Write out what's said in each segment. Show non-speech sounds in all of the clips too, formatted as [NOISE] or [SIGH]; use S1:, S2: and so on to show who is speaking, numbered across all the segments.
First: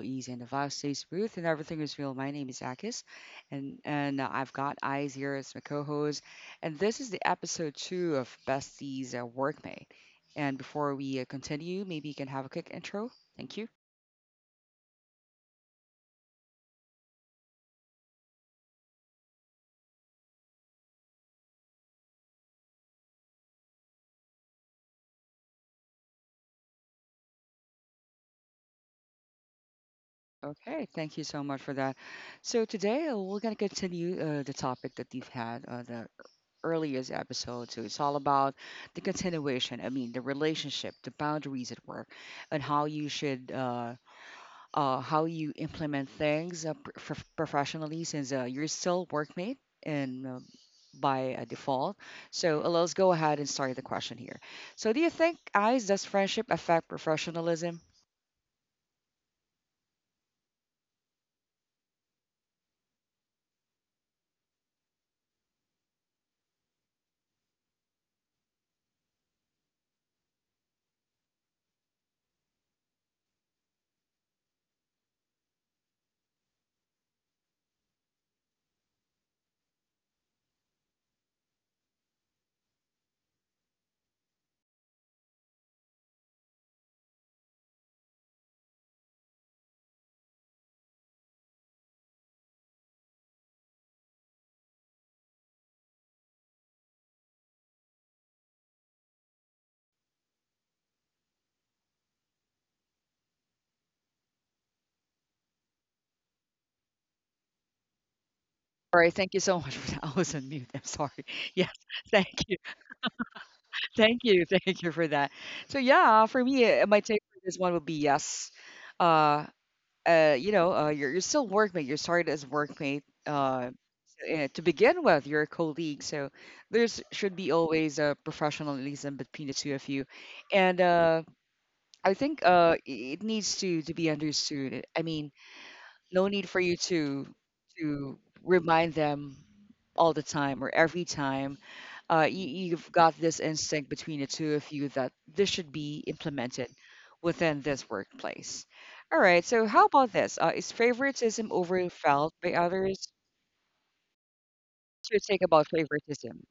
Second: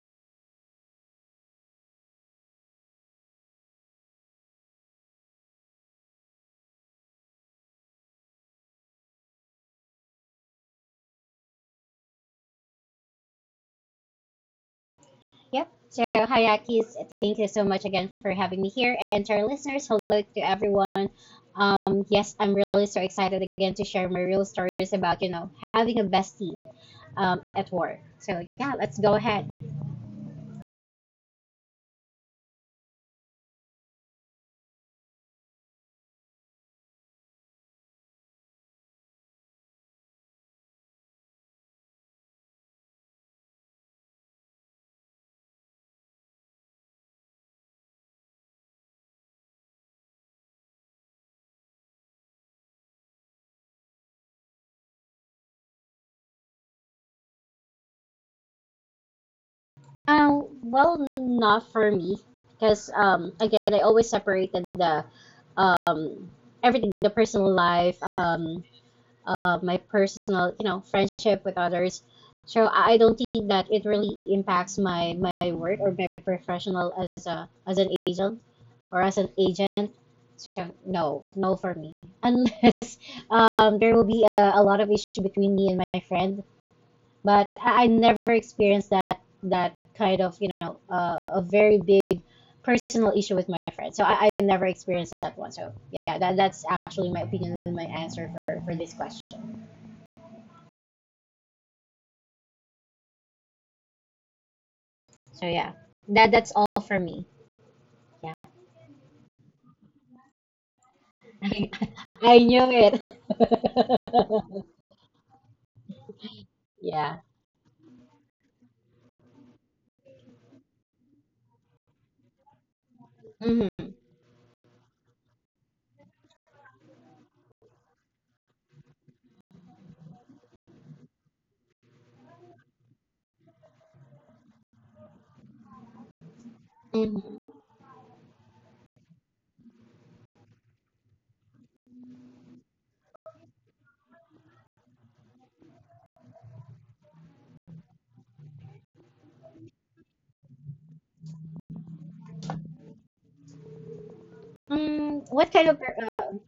S1: easy and the vibe stays smooth and everything is real. My name is Akis, and I've got Eyes here as my co-host, and this is the episode two of Bestie's Workmate. And before we continue, maybe you can have a quick intro. Thank you.
S2: Yep. So hi, Aki's. Thank you so much again for having me here. And to our listeners, hello to everyone. Yes, I'm really so excited again to share my real stories about, you know, having a bestie at work. So yeah, let's go ahead.
S1: Okay, thank you so much for that. So today we're gonna continue the topic that we've had on the earliest episode. So it's all about the continuation. I mean, the relationship, the boundaries at work, and how you should how you implement things professionally since you're still workmate and by default. So let's go ahead and start the question here. So do you think, guys, does friendship affect professionalism?
S2: Well, not for me, because again, I always separated the um, everything, the personal life, of my personal, you know, friendship with others. So I don't think that it really impacts my work or my professional as a as an agent or as an agent. So no, no for me. [LAUGHS] Unless there will be a lot of issue between me and my friend, but I never experienced that that kind of you know a very big personal issue with my friend. So I never experienced that one. So yeah, that's actually my opinion and my answer for this question. So yeah, that's all for me. Yeah,
S1: All right, thank you so [LAUGHS] much for that. [LAUGHS] I was on mute. I'm sorry.
S2: [LAUGHS]
S1: [LAUGHS]
S2: I,
S1: Yes, thank
S2: I knew it.
S1: Thank you, [LAUGHS]
S2: [LAUGHS]
S1: thank you for that. So yeah, for me, my
S2: Yeah.
S1: take for this one would be yes. Uh, you know, you're still workmate. You started as workmate uh,
S2: Hmm.
S1: uh, to begin with. You're a colleague, so there's should be always a professionalism between the two of you. And I think it needs to be understood. I mean, no need for you to
S2: Hmm.
S1: to remind them all the time or every time. You've got this instinct between the two of you that this should be implemented within this workplace. All right. So how about this? Is favoritism overfelt by others? What's your
S2: Mm,
S1: take
S2: what
S1: about
S2: kind of
S1: favoritism?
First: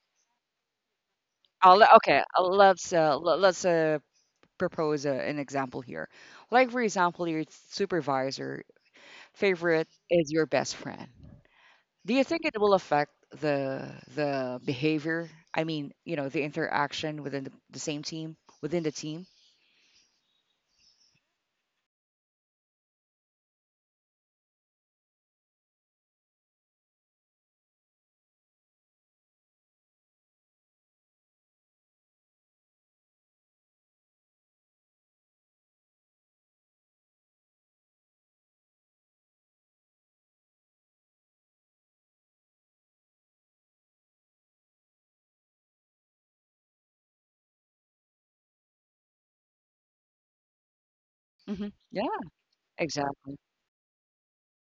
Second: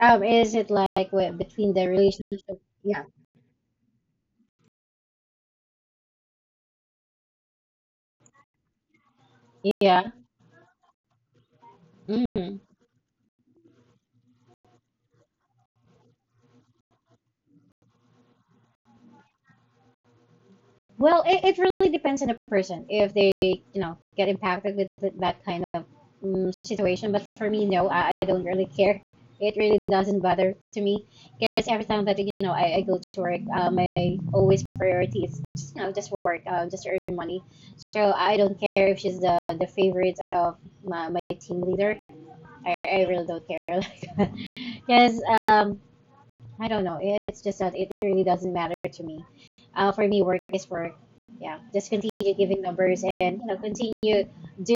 S2: is it like between
S1: I'll,
S2: the
S1: le- okay.
S2: relationship?
S1: Let's
S2: Yeah.
S1: le- let's propose an example here. Like for example, your supervisor favorite
S2: Yeah.
S1: is your best friend. Do you think
S2: Hmm.
S1: it will affect the the behavior? I mean, you know, the interaction within the same team, within the team?
S2: Well, it really depends on the person if they, you know, get impacted with that kind of situation. But for me, no, I don't really care. It really doesn't bother to me because every time that you know I go to work, my always priority is just, you know just work, just earn money. So I don't care if she's the favorite of my team leader. I really don't care [LAUGHS] because I don't know. It's just that it really doesn't matter to me. For me, work is work. Yeah,
S1: Hmm.
S2: just
S1: Yeah,
S2: continue giving numbers
S1: exactly.
S2: and you know continue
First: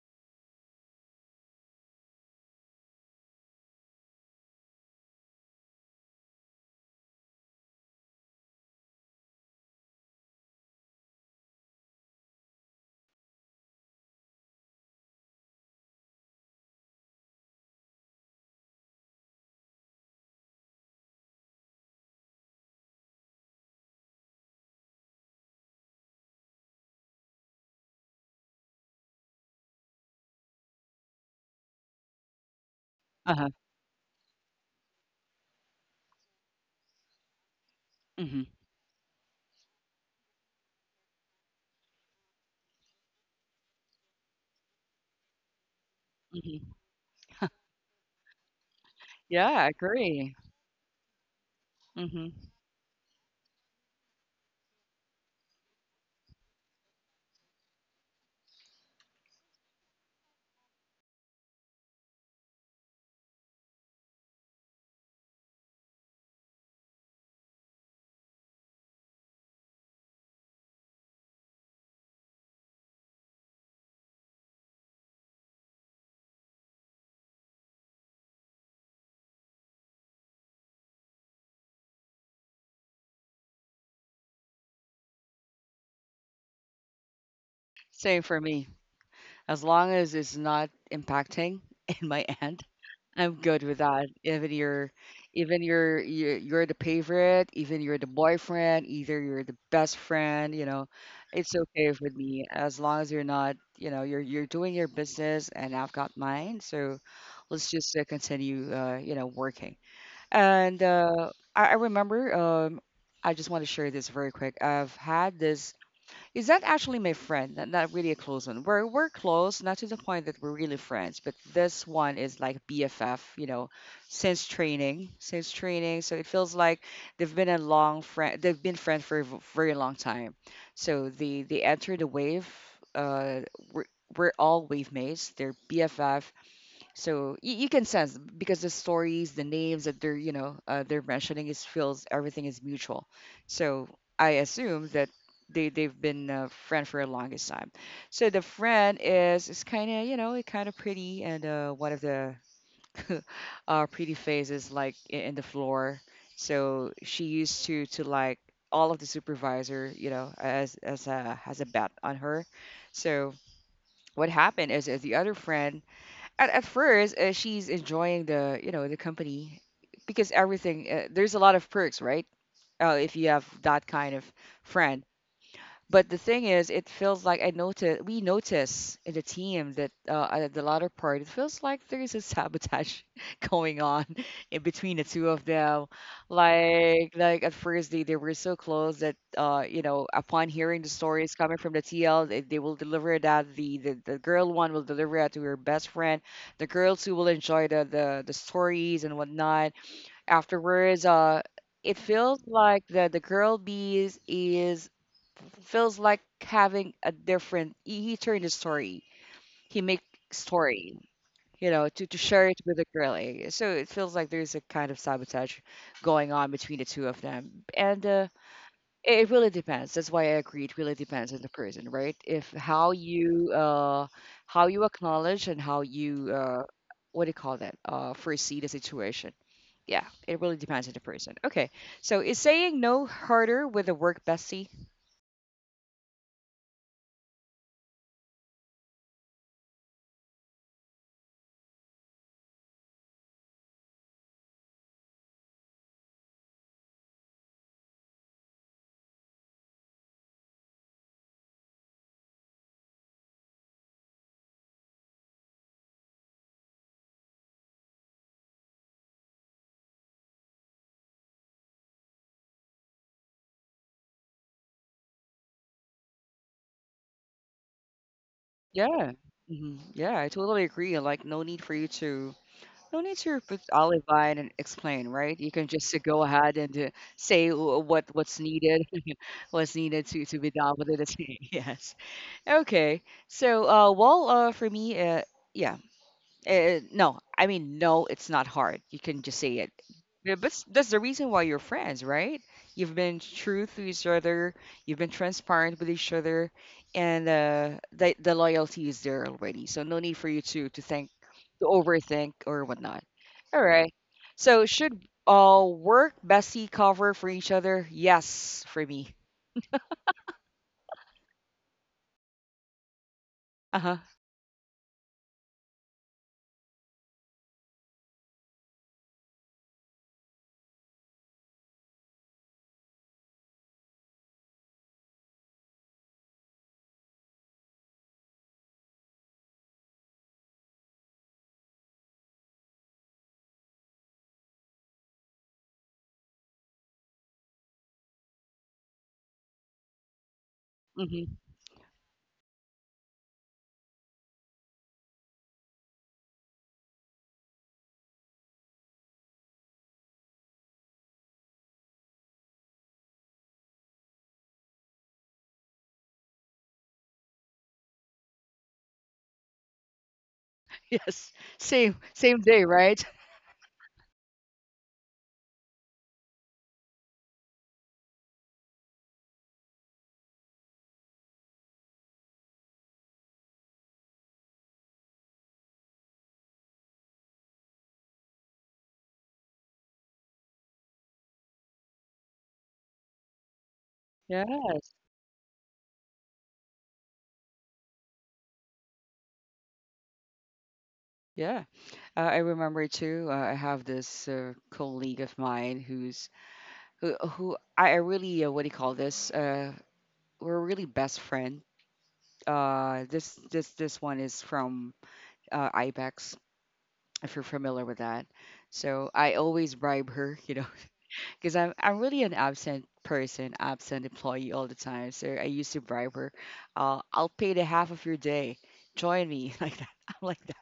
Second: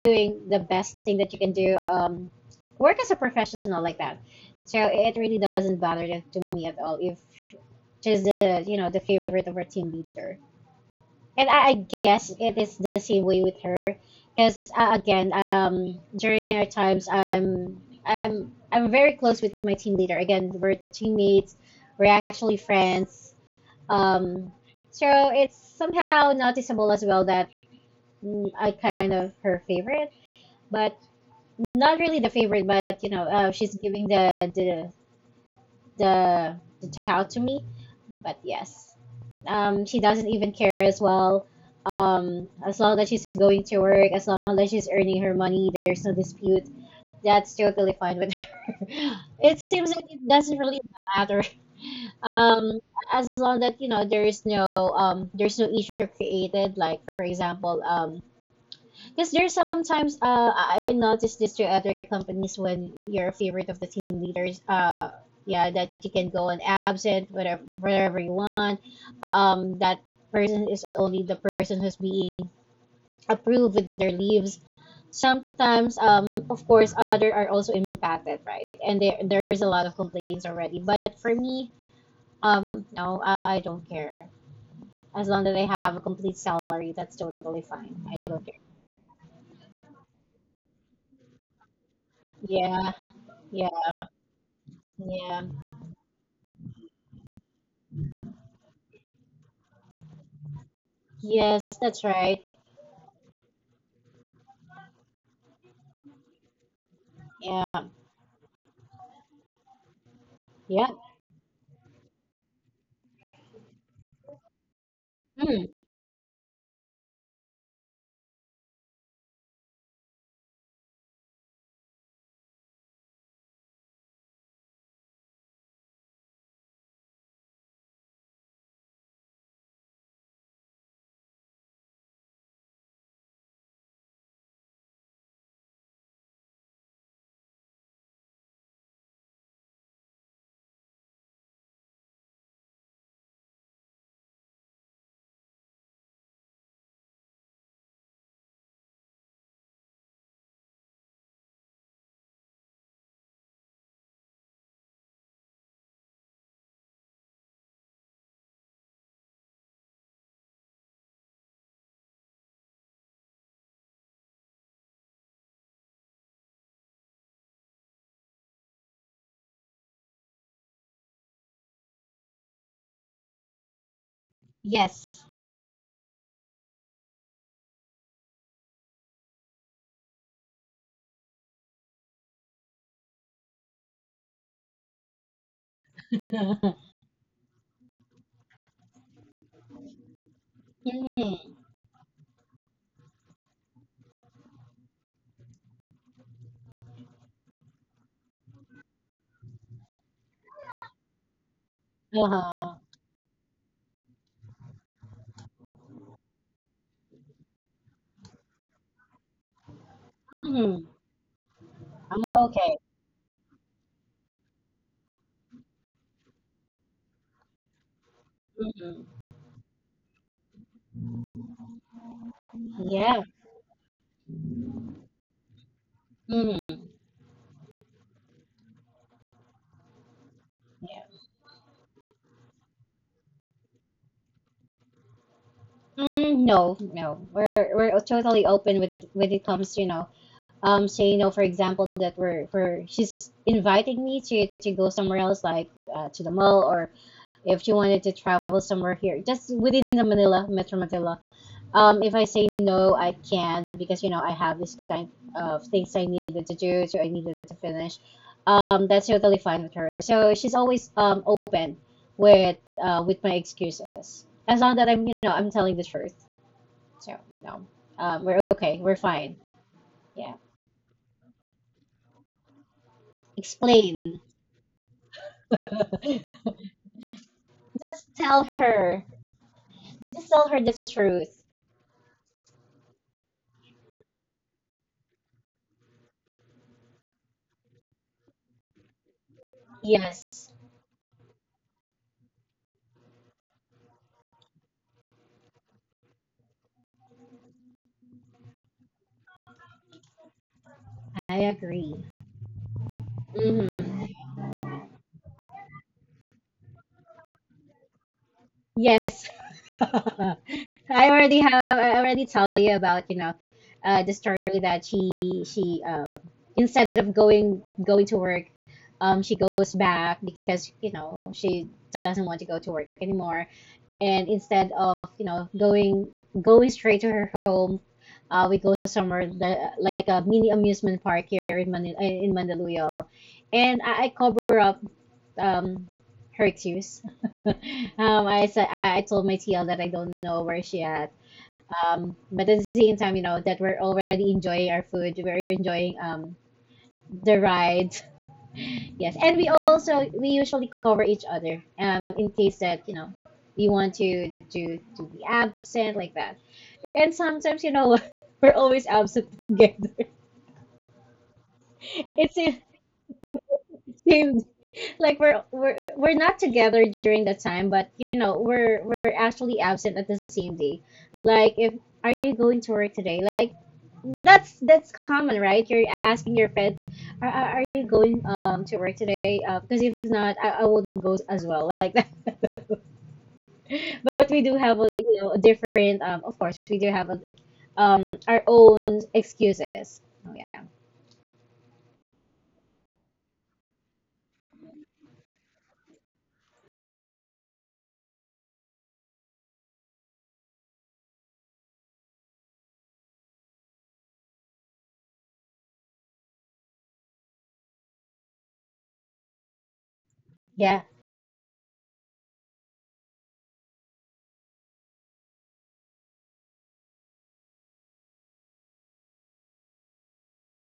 S2: doing the best thing that you can do. Work as a professional like that. So it really doesn't bother to me at all if she's the you know the favorite of our team leader. And I guess it is the same way with her, because again, during our times, I'm I'm very close with my team leader. Again, we're teammates, we're actually friends. Um, so it's somehow noticeable as well that mm, I kind of her favorite, but not really the favorite. But you know,
S1: Uh huh.
S2: she's giving the the tout to me. But
S1: Hmm.
S2: yes, she doesn't even care as well as long as she's going to work, as long as she's earning her money, there's no dispute.
S1: Hmm.
S2: That's totally fine with her. [LAUGHS]
S1: Yeah,
S2: It
S1: I
S2: seems like it
S1: agree.
S2: doesn't really matter. [LAUGHS]
S1: Hmm.
S2: Um, as long that you know there is no there's no issue created. Like for example, because there's sometimes I noticed this to other companies when you're a favorite of the team leaders. Yeah, that you can go on absent whatever wherever you want. That person is only the person who's being approve with their leaves. Sometimes, of course, other are also impacted, right? And there's a lot of complaints already. But for me, um, no, I don't care. As long as I have a complete salary, that's totally fine.
S1: Same
S2: I
S1: for
S2: don't care.
S1: me. As long as it's not impacting [LAUGHS] in my end,
S2: Yeah,
S1: I'm good
S2: yeah,
S1: with that. Even you're,
S2: yeah.
S1: even you're, you're, you're the favorite, even you're the boyfriend, either you're the best friend, you know, it's
S2: Yes,
S1: okay
S2: that's
S1: with me
S2: right.
S1: as long as you're not, you know, you're doing your business and I've got mine. So let's
S2: Yeah,
S1: just continue, you know, working. And
S2: yeah.
S1: I remember, I just want to share this very quick. I've had
S2: Mm,
S1: this is that actually my friend? Not really a close one. We're close, not to the point that we're really friends, but this one is like BFF, you know, since training. So it feels like they've been a long friend. They've been friends for a very long time. So they enter the wave. Uh, we're we're all wave mates. They're BFF. So you can sense because the stories, the names that they're you know they're mentioning is feels everything is mutual. So I assume that they've been a friend for a longest time. So the friend is kind of you know kind of pretty and one of the [LAUGHS] pretty faces like in the floor. So she used to like all of the supervisor you know as a has a bet on her. So what happened is the other friend at first she's enjoying the you know the company because everything there's a lot of perks right if you have that kind of friend,
S2: yes.
S1: but the thing is, it feels like I notice we notice in the team that at the latter part, it feels like there is a sabotage [LAUGHS] going on [LAUGHS] in between the two of them.
S2: [LAUGHS] Mm,
S1: Like at first they were so close that you know upon hearing the stories coming from the TL, they will deliver that the girl one will deliver it to her best friend, the girls who will enjoy the stories and whatnot. Afterwards. It feels like
S2: uh-huh.
S1: the girl bees is it feels like having a different. He turned his story. He make
S2: Mm,
S1: story. You know, to
S2: I'm
S1: share it with
S2: okay.
S1: the girl. Eh. So it feels like there's a kind of sabotage going on between the two of them. And uh, it
S2: Mm,
S1: it really depends. That's why I agree. It really depends on the person, right? If how
S2: yeah.
S1: you how you acknowledge and how you
S2: Mm.
S1: what do you call that foresee the situation. Yeah, it really depends on the person. Okay, so is saying no harder with a work bestie?
S2: Mm, no, no. We're totally open with when it comes, you know, say you know, for example, that we're for she's inviting me to go somewhere else, like to the mall, or if she wanted to travel somewhere here, just within the Manila Metro Manila. If I say no, I can't because you know I have this kind of things I needed to do, so I needed to finish. That's totally fine with her. So she's always open with with my excuses as long that I'm you know I'm telling the truth. So no, we're okay. We're
S1: Yeah.
S2: fine.
S1: Mhm. Yeah, I
S2: Yeah.
S1: totally agree. Like, no need for you to, no need to put
S2: Explain.
S1: olive vine and explain, right? You can just to go
S2: [LAUGHS]
S1: ahead and to say
S2: Just
S1: what's
S2: tell
S1: needed,
S2: her.
S1: [LAUGHS] what's needed to
S2: Just
S1: to
S2: tell
S1: be
S2: her
S1: done
S2: the
S1: with it.
S2: truth.
S1: [LAUGHS] Yes. Okay. So, well, for me, yeah. Eh, no, I mean, no, it's not hard. You can just say it. Yeah,
S2: Yes,
S1: but that's the reason why you're friends, right? You've been true to each other. You've been transparent with each other, and the loyalty is there already. So no need for you to think,
S2: I
S1: to
S2: agree.
S1: overthink or whatnot. All
S2: Hmm.
S1: right. So should work bestie cover for each other? Yes, for me.
S2: Yes. [LAUGHS] I already have. I already tell you about you know,
S1: Uh huh.
S2: the story that she instead of going to work, she goes back because you know she doesn't want to go to work anymore. And instead of you know going straight to her home, we go somewhere the, like a mini amusement park here in Manila, in Mandaluyong, and I cover up um, her excuse. [LAUGHS] I said I told my TL that I don't know where she at.
S1: Hmm.
S2: But at the same time, you know that we're already enjoying our food, we're enjoying the ride. Yes, and we also we usually cover each other in case that you know we want to to be absent like that. And sometimes you know [LAUGHS] we're always absent together. [LAUGHS]
S1: [LAUGHS] Yes. Same
S2: It
S1: same
S2: seems
S1: day, right? [LAUGHS]
S2: Seems like we're not together during the time, but you know we're actually absent at the same day. Like if are you going to work today? Like that's common, right? You're asking your friend, are you going to work today? Because if not, I won't go as well like that. [LAUGHS] But we do have a
S1: Yes.
S2: you know a different of course we do have a, um our own excuses. Oh yeah.
S1: Yeah. I remember too. I have this colleague of mine who I really what do you call this? We're really best friend. This one is from Ibex. If you're familiar with that, so I always bribe her, you know,
S2: Yeah.
S1: [LAUGHS] because I'm really an absent person, absent employee all the time. So I used to bribe her. I'll pay the half of your day. Join me [LAUGHS] like that. I'm like that.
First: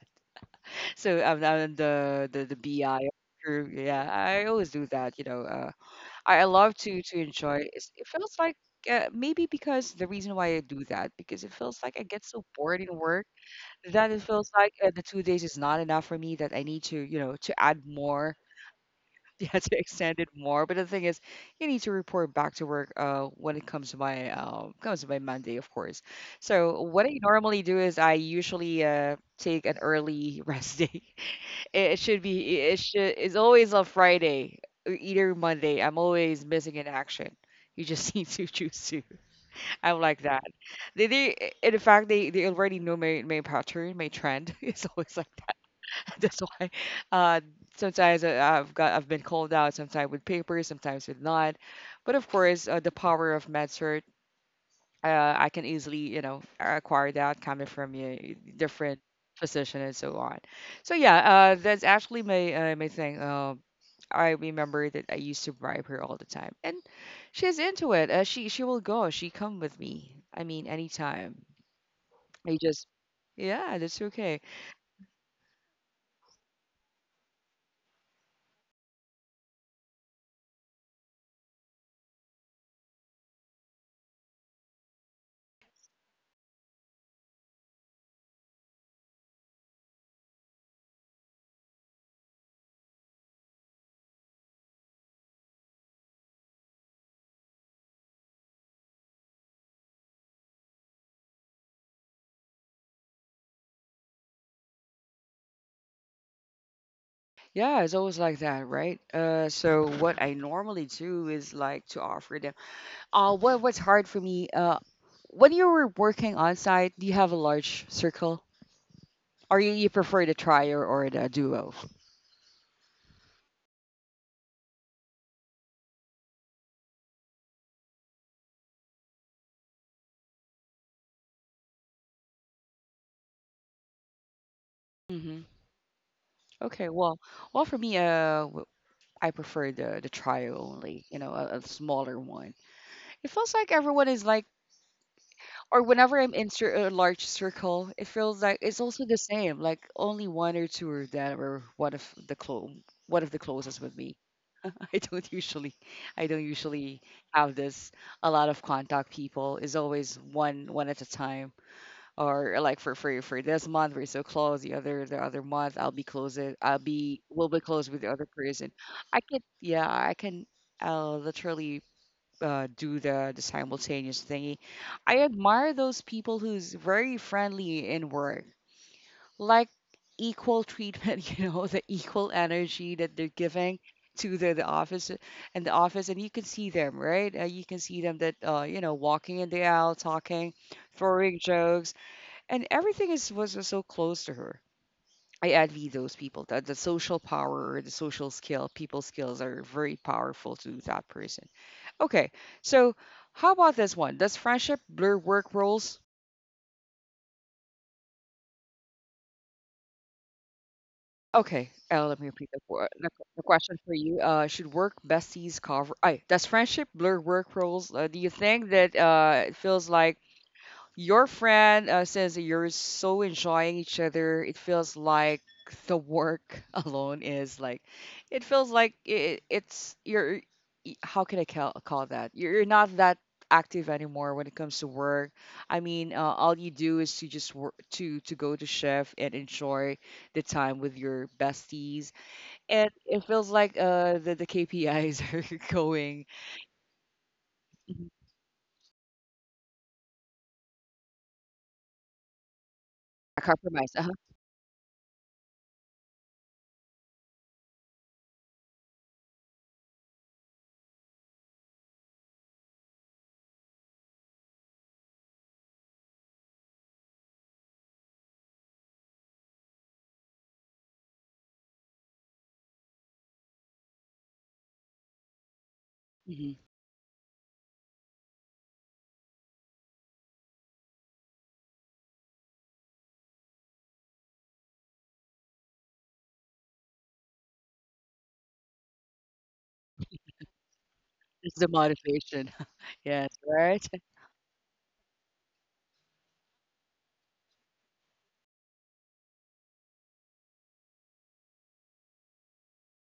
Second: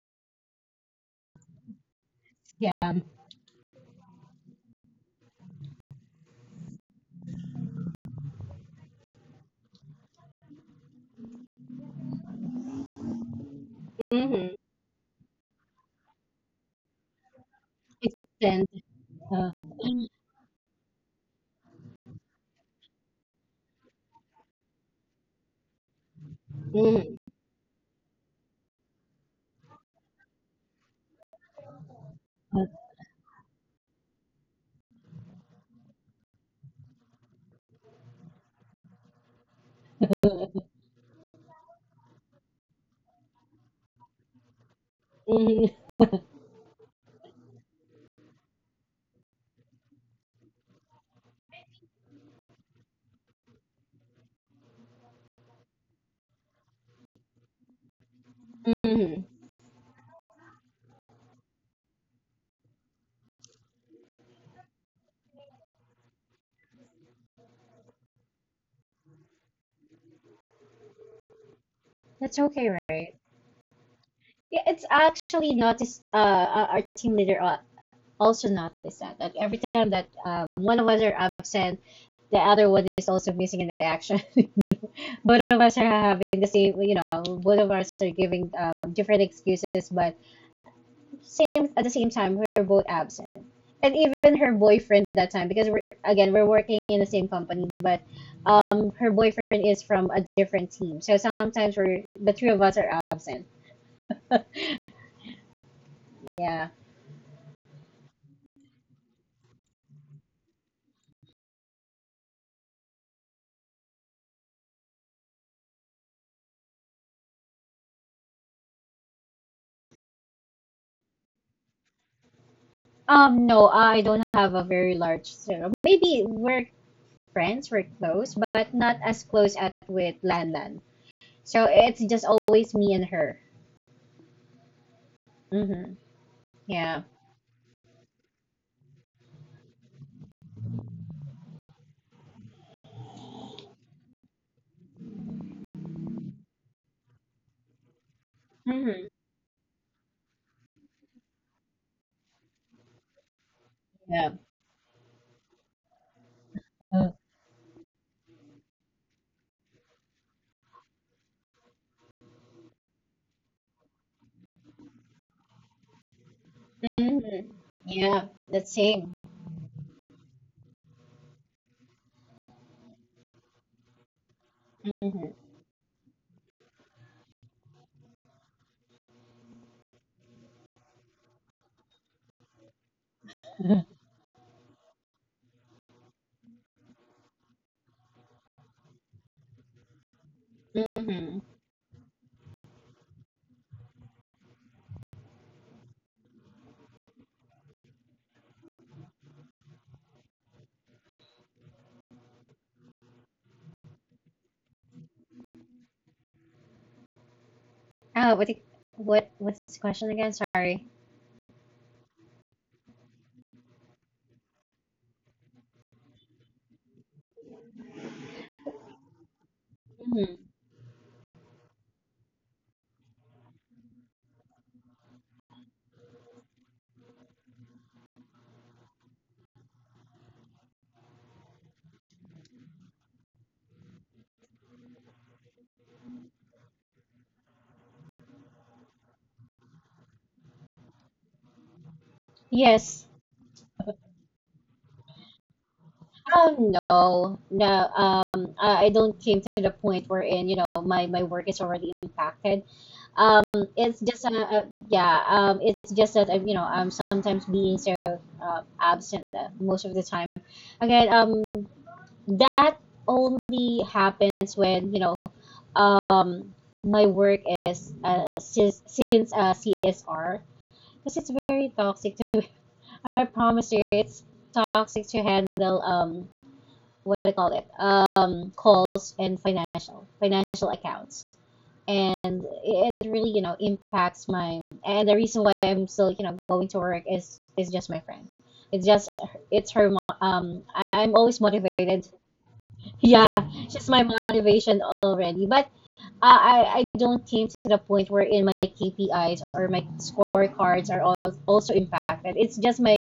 S1: So I'm, I the
S2: Yeah.
S1: BI crew. Yeah, I always do that. You know, I love to enjoy. It's, it feels like maybe because the reason why I do that because it feels like I get so bored in work that it feels
S2: Mm-hmm.
S1: like the 2 days is not enough for me that I need to you know to add more
S2: Extend,
S1: [LAUGHS]
S2: uh,
S1: yeah, to extend it more. But the thing is, you need to report back to work when it comes to my comes to my Monday, of course. So what
S2: mm-hmm.
S1: I normally do is I usually take an early [LAUGHS] rest day. It should be it should it's always on Friday, or either Monday. I'm always missing in action. You just [LAUGHS] need to choose to. I'm like that. They in fact they already know my pattern, my trend. [LAUGHS] It's always like [LAUGHS] That's why uh, sometimes I've got I've been called out sometimes with papers, sometimes with not. But of course, the power of MedCert, I can easily you know acquire that coming from a different
S2: Mm-hmm.
S1: position and so on. So yeah, that's actually my my thing. I remember that I used to bribe her all the time, and she's into it. She will go. She come with me. I mean, anytime.
S2: That's
S1: I
S2: okay,
S1: just
S2: right?
S1: yeah, that's okay.
S2: Yeah, it's actually noticed our team leader also noticed that like every time that one of us are absent, the other one is also missing in the action. [LAUGHS] Both of us are having the same you know both of us are giving different excuses, but same at the same time we were both absent. And even her boyfriend at that time, because we're again we're working in the same company, but her boyfriend is from a different team, so sometimes we're the three of us are absent. [LAUGHS] Yeah.
S1: Yeah, it's always like that, right? So what I normally do is like to offer them. What what's hard for me? When you were working on site, do you have a large circle, or you prefer the trio or the duo?
S2: No, I don't have a very large circle. Maybe we're friends, we're close, but not as close as with Lan Lan. So it's just always me and her.
S1: Hmm.
S2: Mm-hmm.
S1: Okay,
S2: Yeah.
S1: well, for me, I prefer the trio only. You know, a smaller one. It feels like everyone is like or whenever I'm in a large circle, it feels like it's also the
S2: Mm-hmm.
S1: same. Like only one or two are that are one of the one of the closest with me.
S2: Yeah.
S1: [LAUGHS] I don't usually, I don't usually have this. A lot of contact people is always one at a time. Or like for for this month we're so close. The other month I'll be close. I'll be will be
S2: Mm-hmm.
S1: close with the other
S2: Yeah,
S1: person.
S2: the
S1: I
S2: same.
S1: can yeah I can. I'll literally do the simultaneous thingy. I
S2: Hmm.
S1: admire those people who's very friendly in work, like equal treatment, [LAUGHS] you know, the equal energy that they're giving to the office, and you can see them, right? You can see them that you know walking in the aisle, talking, throwing
S2: Mm-hmm.
S1: jokes, and everything was so close to her. I envy those people that the social power the social skill, people skills are very powerful to that person. Okay, so how about this one? Does friendship blur work roles?
S2: Oh, what's the question again? Sorry.
S1: Okay, let me repeat the, the question for you. Should work besties cover? I does friendship blur work roles? Do you think that it feels like
S2: Hmm.
S1: your friend says that you're so enjoying each other. It feels like the work [LAUGHS] alone is like, it feels like it's you're. How can I call that? You're not that active anymore when it comes to work. I mean, all you do is to just work to go to shift and enjoy the time with your besties, and
S2: Yes.
S1: it feels like the KPIs are [LAUGHS] going.
S2: Oh no, no.
S1: Mhm.
S2: I don't came to the point wherein, you know, my work is already impacted.
S1: A
S2: Um,
S1: Compromise.
S2: it's
S1: Uh-huh.
S2: just yeah. It's just that I'm, you know, I'm sometimes being so absent most of the time. Again, that only happens when, you know, um, my work is since CSR, because it's very toxic to [LAUGHS] I promise you it's toxic to handle
S1: Hmm.
S2: what do you call it, calls and financial accounts, and it really you know impacts my, and the reason why I'm still you know going to work is just my friend. It's just it's her. um I'm always
S1: It's the
S2: motivated.
S1: motivation. [LAUGHS]
S2: [LAUGHS]
S1: Yes,
S2: Yeah,
S1: right?
S2: she's my motivation already, but I don't came to the point wherein my KPIs or my scorecards are also impacted. It's just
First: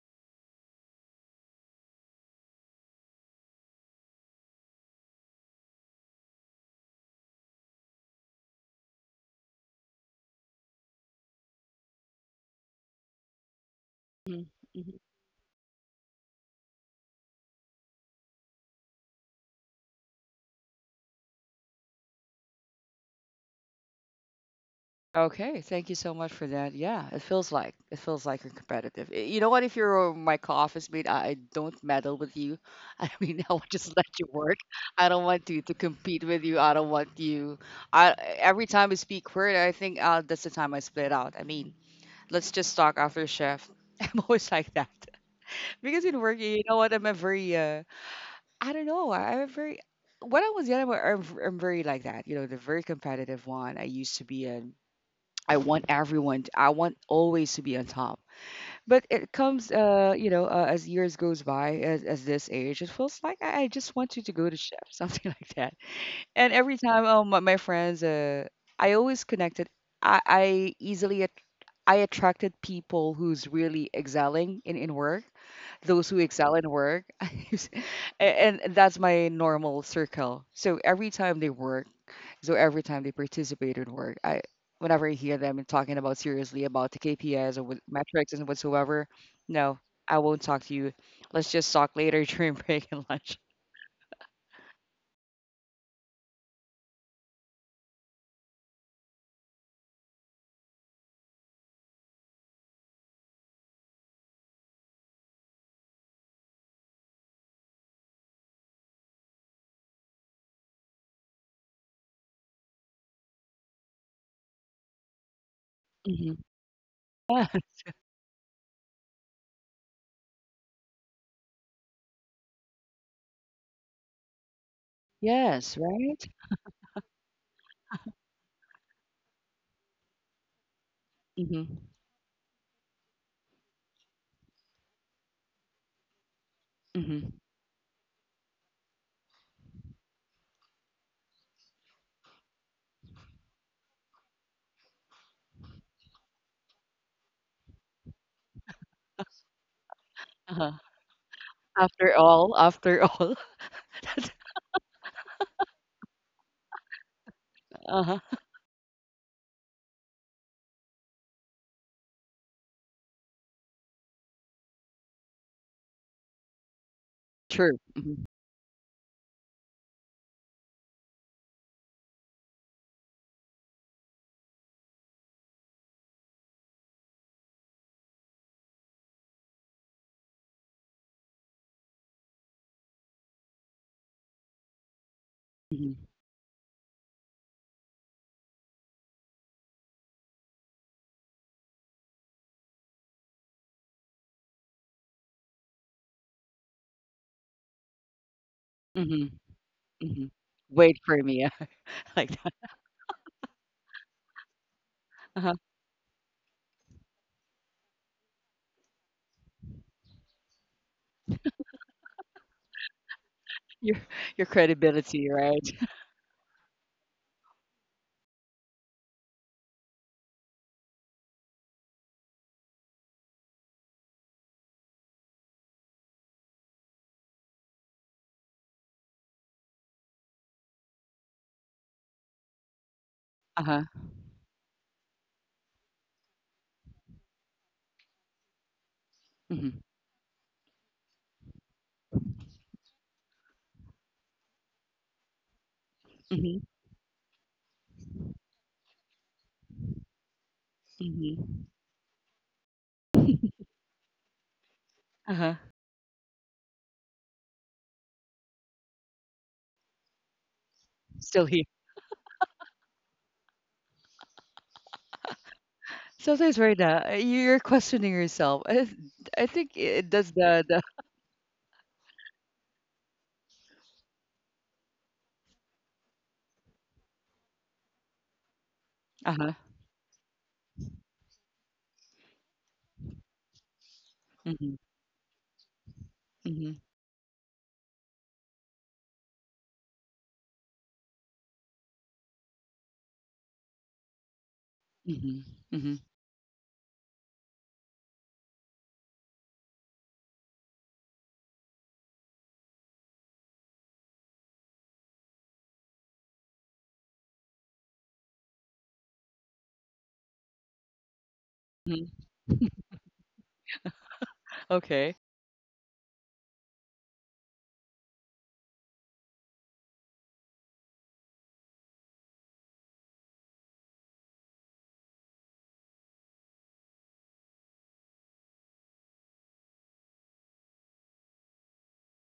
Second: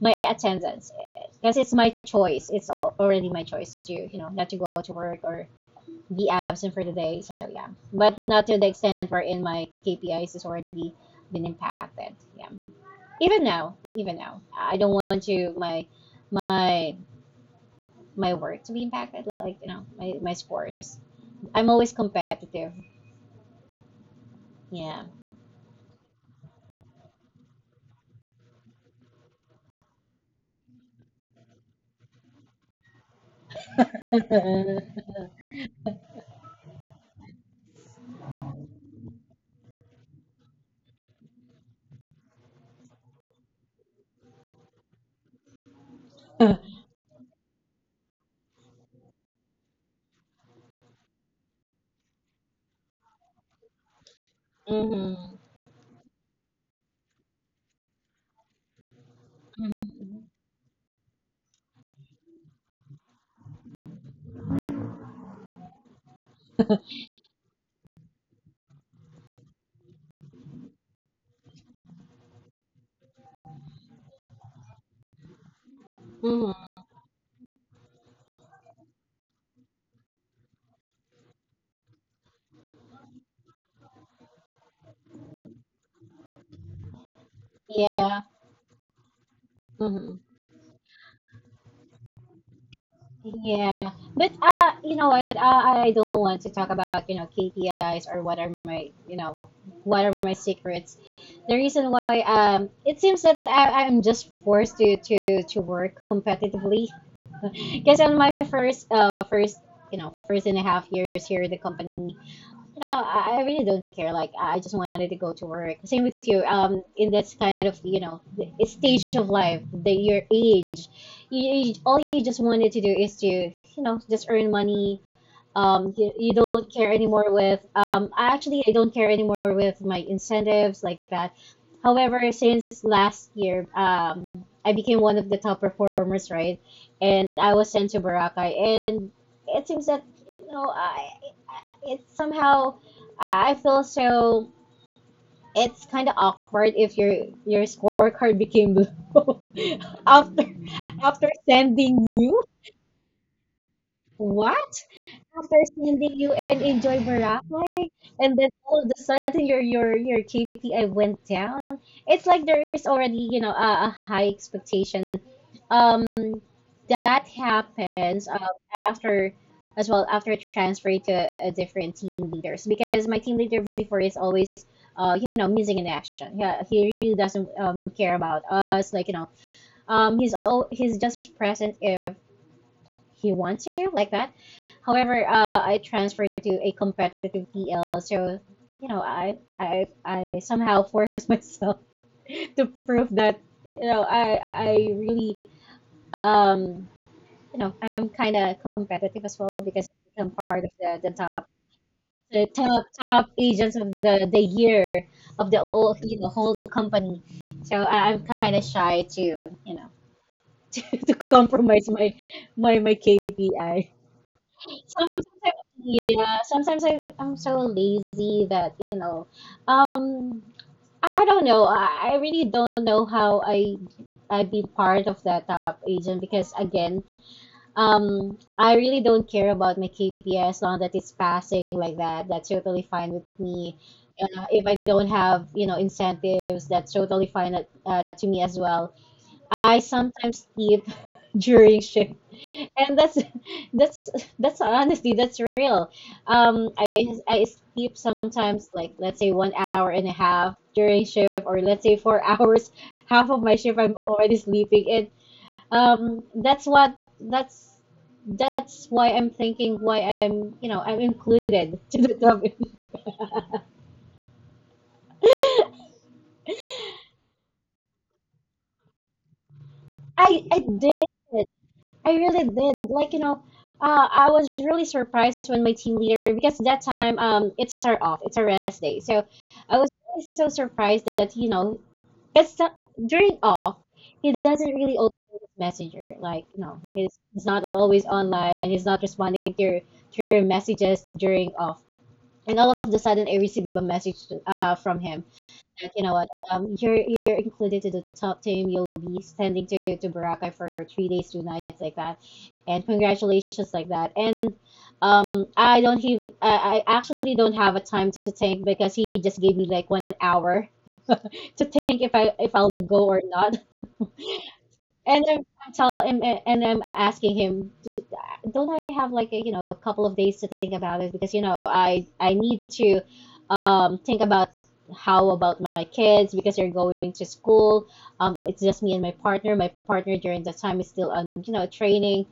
S2: my attendance, because it's my choice. It's already my choice to you know not to go to work or be absent for the day. So yeah, but not to the extent wherein my KPIs is already been impacted. Yeah, even now,
S1: Mhm,
S2: I don't
S1: mhm.
S2: want to my my work to be impacted. Like you know my scores. I'm always competitive. Yeah.
S1: Okay, thank you so much for that. Yeah, it feels like you're competitive. You know what? If you're my co-office mate, I don't meddle with you. [LAUGHS] I mean, I would just let you work.
S2: [LAUGHS]
S1: I don't want you to compete with you. I don't want you. I every time we speak word, I think that's the time I split out. I mean, let's just talk after shift. [LAUGHS] I'm always like that [LAUGHS] because in work, you
S2: Hmm.
S1: know what? I'm a very I don't know. I'm a very when I was young, I'm very like that. You know, the very competitive one. I used to be in
S2: Hmm.
S1: I want everyone. I want always to be on top. But it comes, you know, as years goes by, as this age, it feels like I just want you to go to chef, [LAUGHS] something like that. And every time, my friends, I always connected. I easily, I attracted people who's really excelling in work, those who excel in work, [LAUGHS] and, that's my normal circle. So every time they work, so every time they participate in work, I, whenever I hear them talking about seriously about the KPIs or what,
S2: Yeah.
S1: metrics and whatsoever, no,
S2: Hmm.
S1: I won't talk to you. Let's just talk later [LAUGHS] during break and lunch.
S2: Yeah. But you know what? I don't want to talk about, you know, KPIs or what are my, you know, what are my secrets. The reason why it seems that I'm just forced to to work competitively [LAUGHS] because on my first you know first and a half years here at the company, no, I really don't care. Like I just wanted to go to work. Same with you.
S1: Hmm.
S2: In this kind
S1: Yeah.
S2: of you know the stage of life, the your age, you all you just wanted to do is to you know just earn money.
S1: Yes.
S2: You, you
S1: Right.
S2: don't care anymore with. I Actually, I don't care anymore with my incentives like that.
S1: Hmm.
S2: However, since last year, I became one of the top performers, right? And
S1: Mhm.
S2: I was sent to Boracay, and it seems that you know I it somehow I feel so it's kind of awkward if your your scorecard became low [LAUGHS] after
S1: Uh-huh.
S2: after sending
S1: After
S2: you
S1: all, after all. [LAUGHS]
S2: what after sending you and enjoy Boracay
S1: Uh-huh.
S2: and then all of a sudden your KPI went down. It's like there is already you know a high expectation Um, that
S1: True.
S2: happens
S1: Mhm.
S2: after as well after transferring to a different team leaders because my team leader before is always you know missing in action, yeah. He really doesn't care about us, like, you know, he's just present if he wants to, like that. However, I
S1: Mhm.
S2: transferred to a competitive PL, so you know I somehow forced myself [LAUGHS] to prove that you know I really um you know, I'm kind of competitive as well
S1: Mhm.
S2: because I'm
S1: Mhm.
S2: part of the, the
S1: Wait for
S2: top
S1: me, yeah, [LAUGHS]
S2: the
S1: like that.
S2: top top agents of the year of the
S1: Uh-huh.
S2: whole you know whole company. So I'm kind of shy to you know [LAUGHS] to compromise my KPI.
S1: [LAUGHS] Your your credibility,
S2: Sometimes,
S1: right?
S2: yeah, sometimes I'm so lazy that um I don't know. I really don't know how I be part of that top agent because again, I really don't care about my KPI as long that it's passing like that. That's totally fine with me.
S1: Uh-huh.
S2: If I don't have, incentives, that's totally fine to me as well. I
S1: Mhm.
S2: sometimes sleep [LAUGHS] during shift, and that's that's honesty. That's real. Um,
S1: Mhm.
S2: I sleep sometimes, like, let's say 1 hour and a half during shift, or
S1: Mhm.
S2: let's say 4 [LAUGHS] hours. Half of my shift I'm already sleeping, and
S1: Uh-huh.
S2: that's what that's why I'm thinking why I'm you know I'm
S1: Still here.
S2: included [LAUGHS] to the topic.
S1: Sometimes right now, you're questioning yourself. I think it
S2: [LAUGHS]
S1: does
S2: I
S1: the the.
S2: did it. I really did. Like, you know, I was really surprised when my team leader, because that time, it's our off, it's our rest day. So
S1: Uh-huh.
S2: I was really so surprised that it's not, during off he doesn't
S1: Mhm.
S2: really open his messenger. Like,
S1: Mhm.
S2: he's not always online. He's not responding to your messages during off. And all of the sudden I received a message from him
S1: Mhm.
S2: that, you
S1: Mhm.
S2: know what, you're included to the top team, you'll be sending to Boracay for 3 days 2 nights, like that, and congratulations, like that. And um I actually don't have a time to think because he just gave me like 1 hour [LAUGHS] to think if
S1: Mhm.
S2: I if I'll go or not. And
S1: Okay.
S2: I'm telling him, and I'm asking him, don't I have like a, you know a couple of days to think about it? Because I need to think about how about my kids, because they're going to school. It's just me and my partner. My partner during that time is still on, training,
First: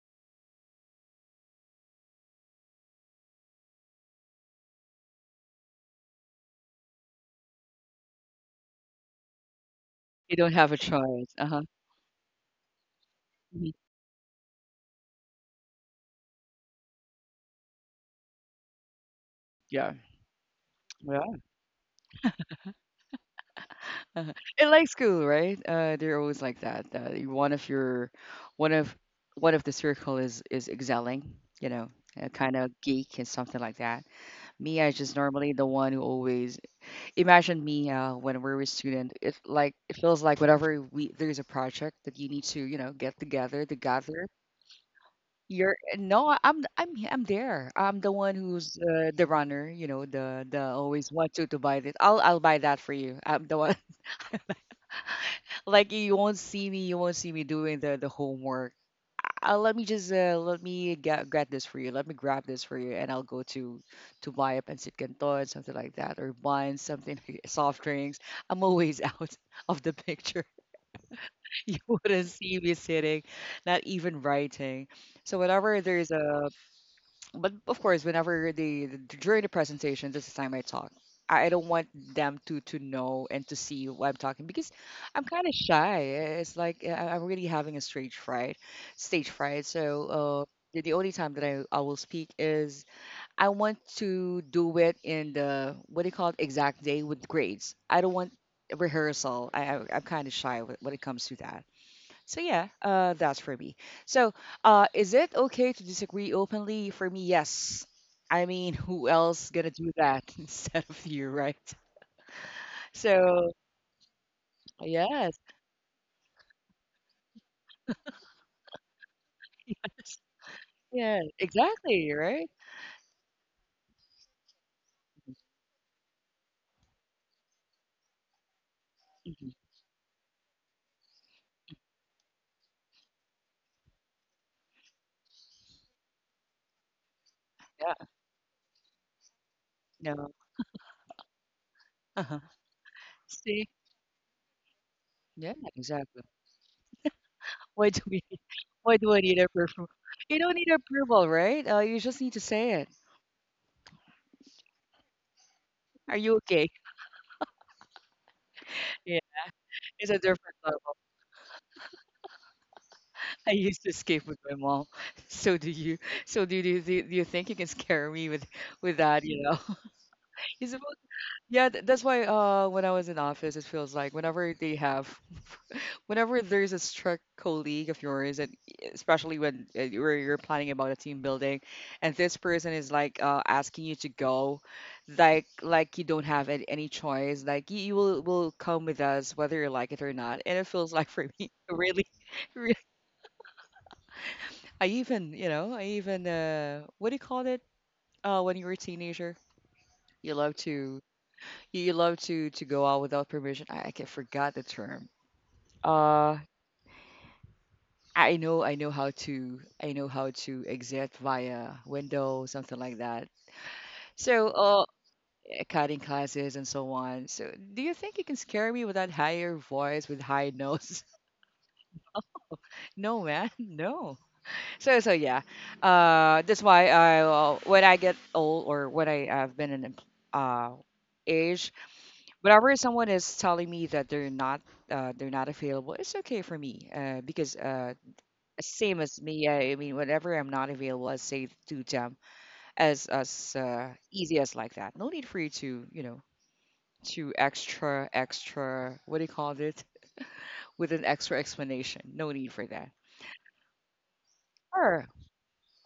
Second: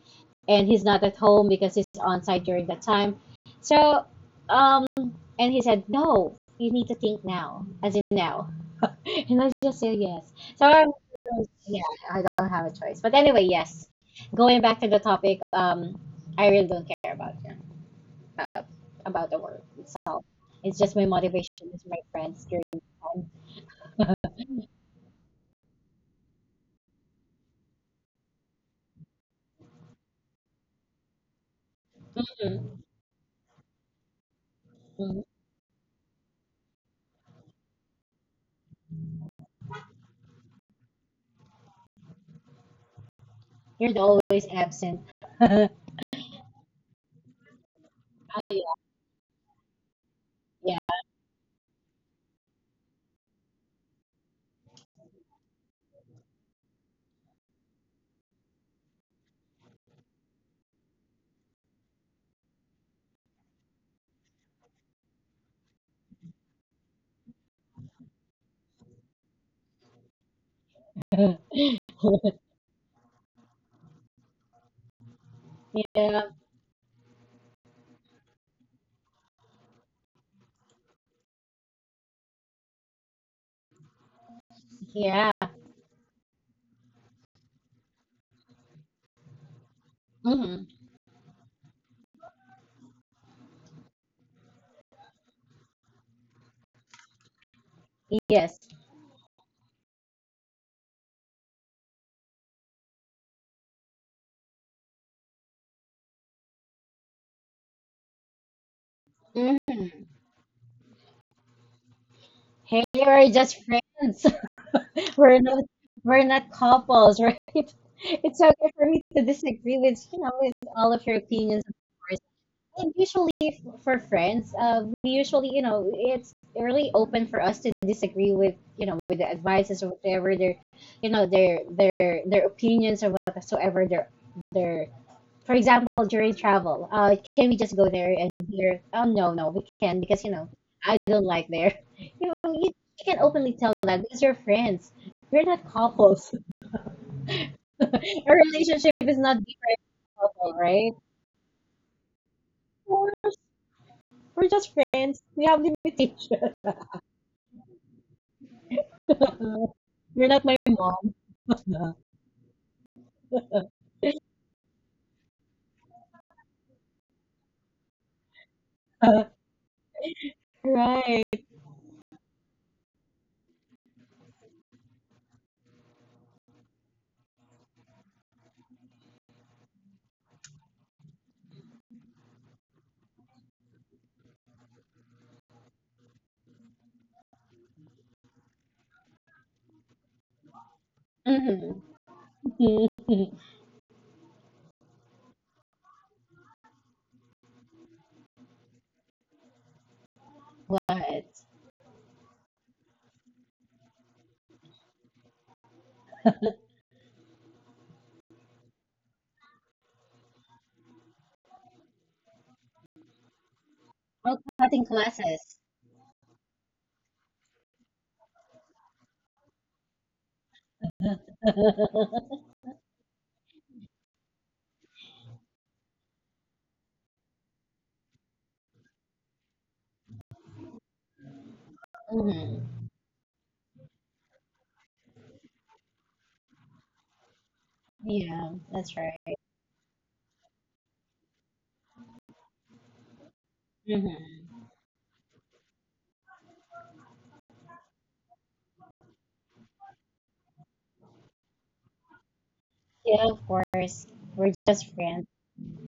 S2: and he's not at home because he's on site during that time. So and he said no, you need to think now, as in now. [LAUGHS] And I just say yes.
S1: You don't have a choice. Uh-huh.
S2: Yeah. I don't have a choice. But anyway,
S1: Mhm.
S2: yes. Going back to the topic, I really don't care about, about the work
S1: Yeah.
S2: itself. It's just my
S1: Yeah.
S2: motivation is my friends during the
S1: [LAUGHS]
S2: time.
S1: Uh-huh.
S2: [LAUGHS]
S1: And like school, right? They're always like that. One of your, one of, one of the circle is excelling, you know, a kind of
S2: Mm,
S1: geek and something like that. Me, I just
S2: mm.
S1: normally the one who always imagine me when we are a student. It like it feels like whenever we there's a project that you need to you know get together to
S2: You're the
S1: gather.
S2: always absent. [LAUGHS] Yeah,
S1: You're no, I'm there. I'm the one who's the runner, you know, the
S2: yeah,
S1: always want to buy this. I'll buy that for you. I'm the one. Like you won't see me you won't see me doing the homework. Let me just let me get this for you, let me grab this for you, and I'll go to buy a pancit canton something like that or wine something like- [LAUGHS] soft drinks. I'm always out [LAUGHS] of the picture.
S2: [LAUGHS]
S1: [LAUGHS] You wouldn't see me sitting, not even writing, so whenever there's
S2: yeah.
S1: a but of course, whenever they during the presentation, this is the time I talk. I don't want them to know and to see what I'm talking because I'm
S2: Yeah.
S1: kind of shy. It's like I'm really having a stage fright, stage fright. So
S2: Hmm.
S1: the only time that I will speak is I want to do it in the what do you call it exact day with grades. I don't want
S2: Yes.
S1: rehearsal. I'm kind of shy when it comes to that. So yeah, that's for me. So is it okay to disagree openly? For me, yes. I mean, who else gonna do
S2: Hmm.
S1: that [LAUGHS] instead of you, right?
S2: Hey, we're
S1: So
S2: just friends. [LAUGHS] We're
S1: yes,
S2: not. We're not couples, right? [LAUGHS] It's okay for me to disagree with you know
S1: [LAUGHS]
S2: with all of your
S1: yeah,
S2: opinions
S1: exactly,
S2: of.
S1: right?
S2: And usually for friends, we usually, it's really open for us to disagree with the
S1: Mhm.
S2: advices, or whatever their opinions or whatsoever their. For example, during travel, can we just go
S1: Yeah,
S2: there and here? Oh, no, no, we can't, because
S1: no,
S2: I don't like there. [LAUGHS] You
S1: uh-huh.
S2: know, you can openly
S1: See,
S2: tell that because you're friends. We're
S1: yeah,
S2: not
S1: exactly.
S2: couples.
S1: Why do we?
S2: [LAUGHS] Our
S1: [LAUGHS]
S2: relationship
S1: Why do
S2: is
S1: I
S2: not
S1: need
S2: deeper
S1: approval? You
S2: couple,
S1: don't need
S2: right?
S1: approval, right? You just need to say it.
S2: We're, we're just friends. We have
S1: Are
S2: limitations.
S1: you okay? [LAUGHS] Yeah,
S2: [LAUGHS]
S1: it's a
S2: You're not my
S1: different level.
S2: mom. [LAUGHS]
S1: [LAUGHS] I used to escape with my mom. [LAUGHS] So do you. So do you, do you think you can scare me with that, you know? [LAUGHS] It's about,
S2: Right.
S1: yeah, that's why when I was in office, it feels like whenever they have whenever there's a strict colleague of yours and eh, especially when you're planning about a team building and this person is like asking you to go like you don't have any choice, like you, will come with us whether you like it or not. And it feels like for me [LAUGHS]
S2: Mm-hmm.
S1: really. [LAUGHS]
S2: [LAUGHS]
S1: I even, you know, I even what do you call it? Uh, when you were a teenager, you love to
S2: What?
S1: you you love to go out without permission. I can forgot the term. Uh, I know how to I know how to exit via window, something like that.
S2: Oh,
S1: So
S2: cutting
S1: uh,
S2: classes.
S1: yeah, cutting classes and so on. So do you think you can scare me with that higher voice with high nose? [LAUGHS]
S2: [LAUGHS]
S1: No man, no. So so yeah, that's why I when I get old or when I have been in uh, age,
S2: Hmm.
S1: whenever someone is telling me that they're not available, it's okay for me because
S2: Yeah, that's
S1: same as
S2: right.
S1: me. I mean, whenever I'm not available, I say to them as
S2: Hmm.
S1: easy as like that. No need for you to you know to extra what do you call it with an extra explanation. No need for that.
S2: Yeah, of course. We're just
S1: Sure.
S2: friends.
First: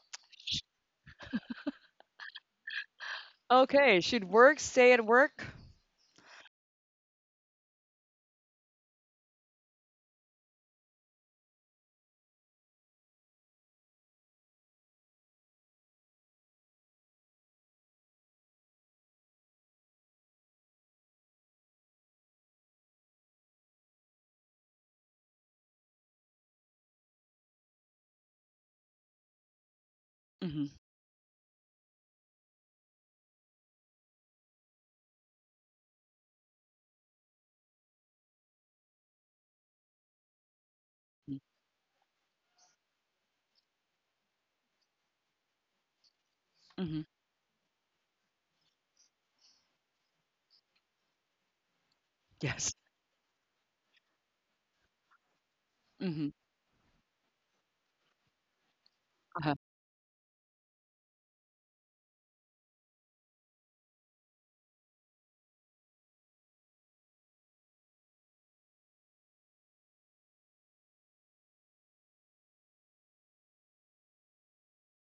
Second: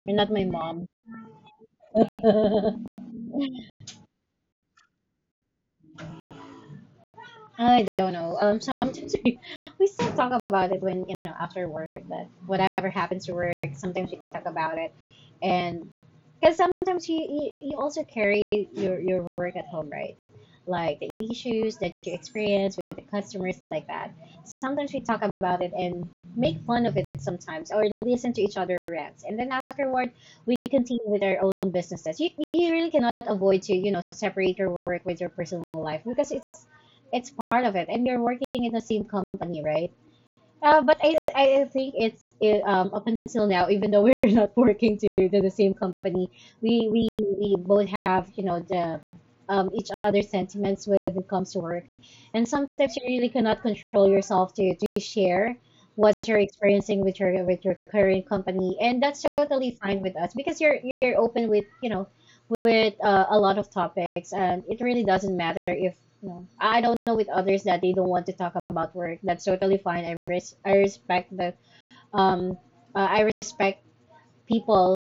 S2: You're not my mom. [LAUGHS]
S1: Okay. Should work stay at work?
S2: I don't know. Sometimes we still talk about it when, after work. That whatever happens to work, sometimes we talk about it, and because sometimes you also carry your work at home, right? Like the issues that you experience with the customers, like that. Sometimes we talk about it and make fun of it sometimes, or listen to each other rants, and then afterward we
S1: Hmm.
S2: continue with our own businesses. You really cannot avoid to separate your work with your personal life, because it's part of it, and you're working in the same company, right? But I think it's up until now, even though [LAUGHS] we're not working to the same company, we
S1: Mhm.
S2: we we both have, you know the each other's sentiments when it comes to work. And
S1: Yes.
S2: sometimes you really cannot control yourself to share what
S1: Mhm.
S2: you're experiencing with your current company, and that's
S1: Uh-huh.
S2: totally fine with us because you're open with you know with a lot of topics. And it really doesn't matter if, no, I don't know, with others that they don't want to talk about work. That's totally fine. I respect that. Um, I respect people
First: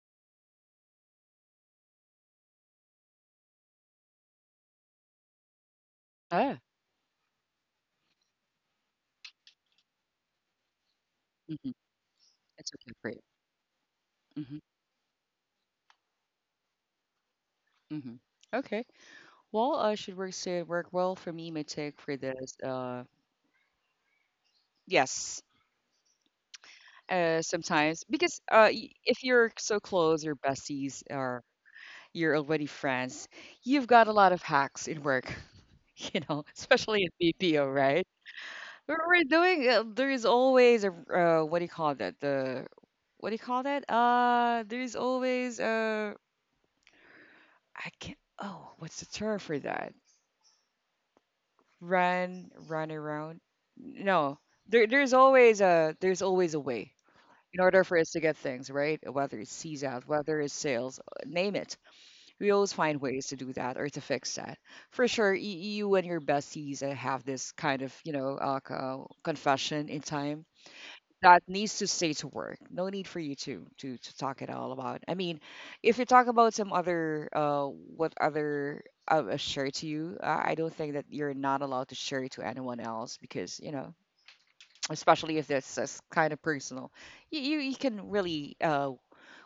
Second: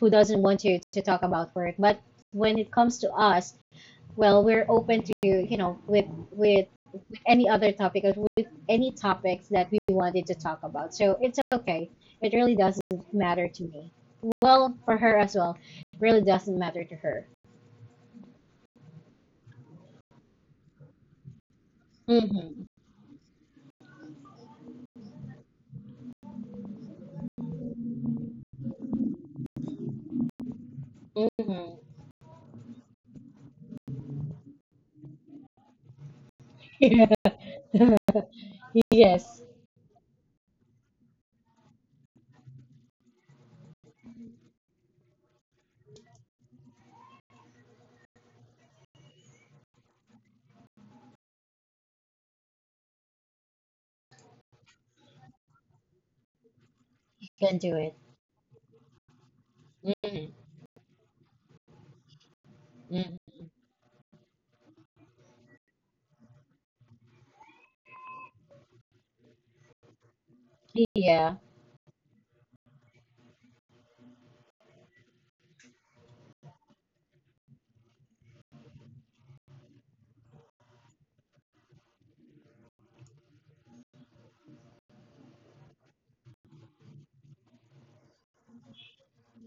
S2: who doesn't want to talk about work. But when it comes to us, well, we're open to, you know with
S1: Oh.
S2: with any other topic, or with any topics that we wanted to talk about. So it's
S1: Mhm.
S2: okay. It really
S1: It's okay for
S2: doesn't
S1: you.
S2: matter to me.
S1: Mhm.
S2: Well, for her as well, really doesn't matter to her.
S1: Mhm. Okay. Well, should work say work well for me. My take for this.
S2: Mm-hmm.
S1: Yes. Sometimes because if you're so close, your besties or
S2: Mm-hmm.
S1: you're already friends, you've got a lot of hacks in work. [LAUGHS] You know, especially in
S2: [LAUGHS]
S1: BPO, right? We're
S2: Yes,
S1: doing. There is always a what do you call that? The what do you call that? There is always a I can't. Oh, what's the term for that? Run around. No, there's always a way
S2: you can
S1: in
S2: do
S1: order
S2: it.
S1: for us to get things right. Whether it's seas out,
S2: Mm-hmm.
S1: whether it's sales, name it, we always find
S2: Hmm.
S1: ways to do that or to fix that. For sure, you and your besties have this kind of you know confession in time
S2: Yeah.
S1: that needs to stay to work. No need for you to to talk at all about. I mean, if you talk about some other what other share to you, I don't think that you're not allowed to share it to anyone else because you know, especially if that's, that's kind of personal, you, you can really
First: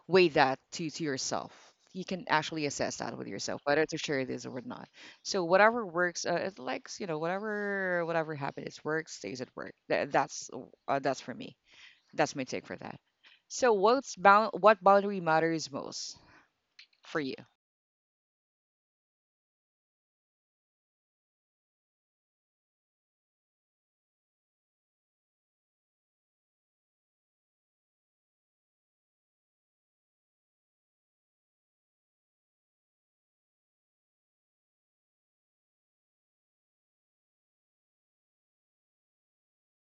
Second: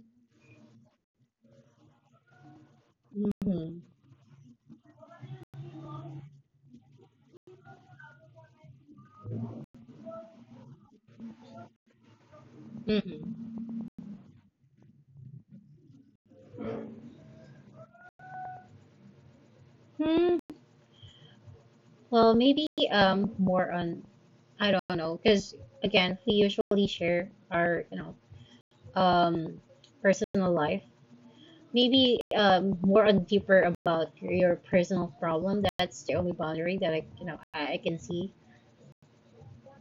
S1: weigh that to yourself. You can actually assess that with yourself
S2: Mm-hmm.
S1: whether to share this or not. So whatever works, it likes you know whatever whatever happens, works stays at work. That, that's for me, that's my take for that.
S2: Mm-hmm.
S1: So what's bound what boundary matters most for you?
S2: Hmm. Well, maybe more on, I don't know, because again we usually share our, um personal life. Maybe more on deeper about your personal problem. That's the only boundary that I can see.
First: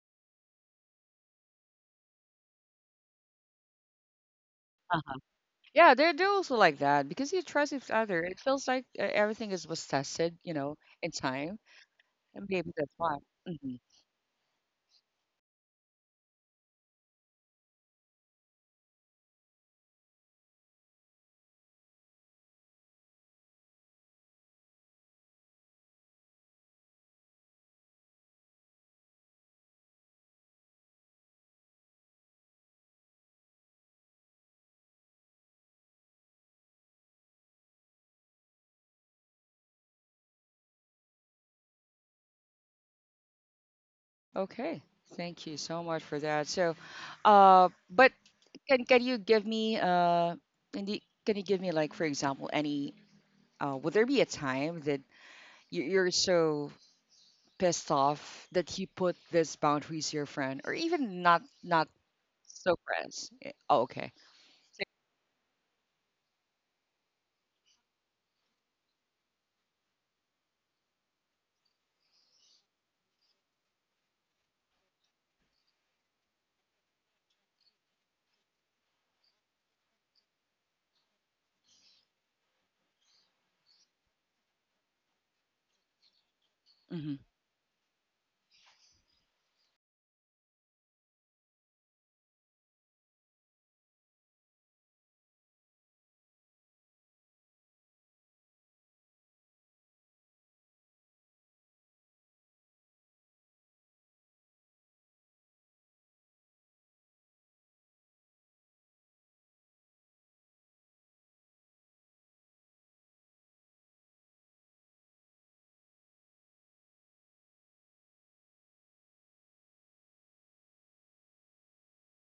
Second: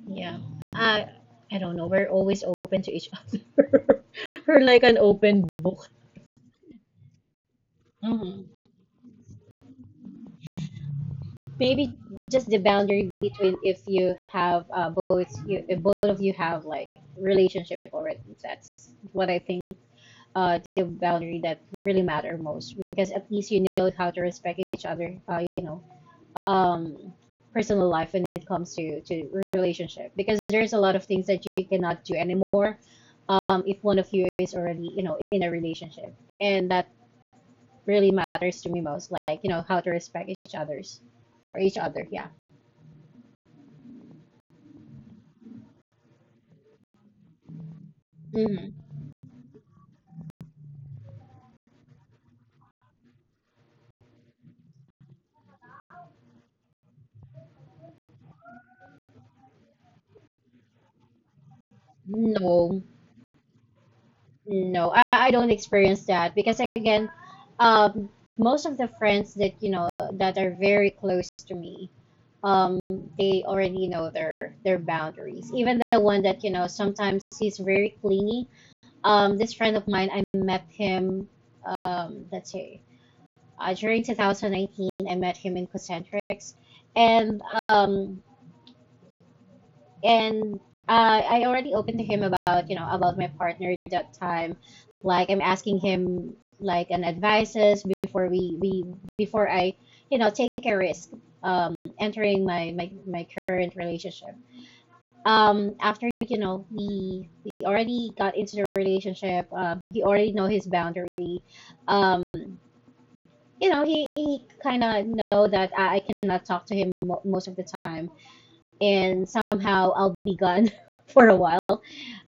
S2: Yeah. I I don't know. We're always open to each [LAUGHS] other. We're like an
S1: Uh-huh.
S2: open book.
S1: Yeah, they're also like that because you trust each other. It feels like everything is was tested, you know, in time,
S2: Maybe
S1: and
S2: just the
S1: maybe that's
S2: boundary
S1: why.
S2: between,
S1: Hmm.
S2: if you have, both you if both of you have like relationship already. That's what I think, the boundary that really matter most, because at least you know how to respect each other, um personal life when it comes to relationship, because there's a lot of things that you cannot do anymore, if one of you is already in a relationship. And that really matters to me most, like, how to respect each other, yeah.
S1: Okay, thank you so much for that. So, but
S2: Mhm.
S1: can you give me can you, can you give me like for example any would there be a time that you, you're so pissed off that you put this boundary to your friend or even not not so
S2: No,
S1: friends. Eh, oh, okay. Six.
S2: no, I don't experience that, because again, um, most of the friends that you know that are very close to me, um, they already know their boundaries. Even the one that, sometimes he's very clingy. This friend of mine, I met him, let's say, during 2019, I met him in Concentrics,
S1: Hmm.
S2: and um, and I already opened to him about you know about my partner at that time. Like, I'm asking him like an advices before we before I take a risk, um entering my current relationship. After, we already got into the relationship. He already know his boundary. Um he kind of know that I cannot talk to him most of the time, and somehow I'll be gone [LAUGHS] for a while.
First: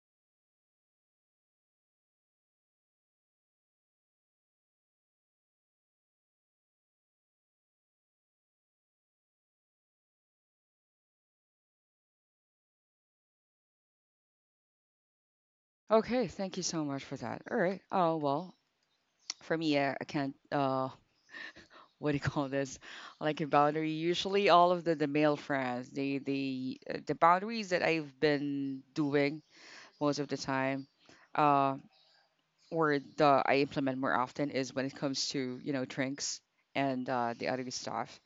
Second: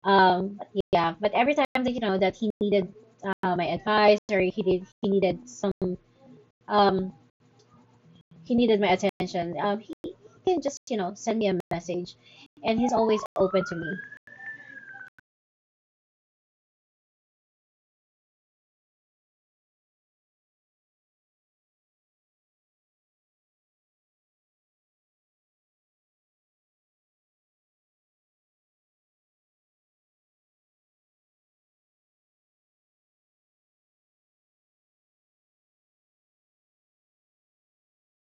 S2: Um, yeah, but every time that that he needed my advice, or he needed some, um, he needed my attention. He can just, send me a message, and he's always open to me.
S1: Okay, thank you so much for that. All right. Oh, well, for me, I can't, [LAUGHS] what do you call this? Like a boundary. Usually, all of the male friends, the boundaries that I've been doing most of the time, uh, or the I implement more often is when it comes to you know drinks and the other stuff.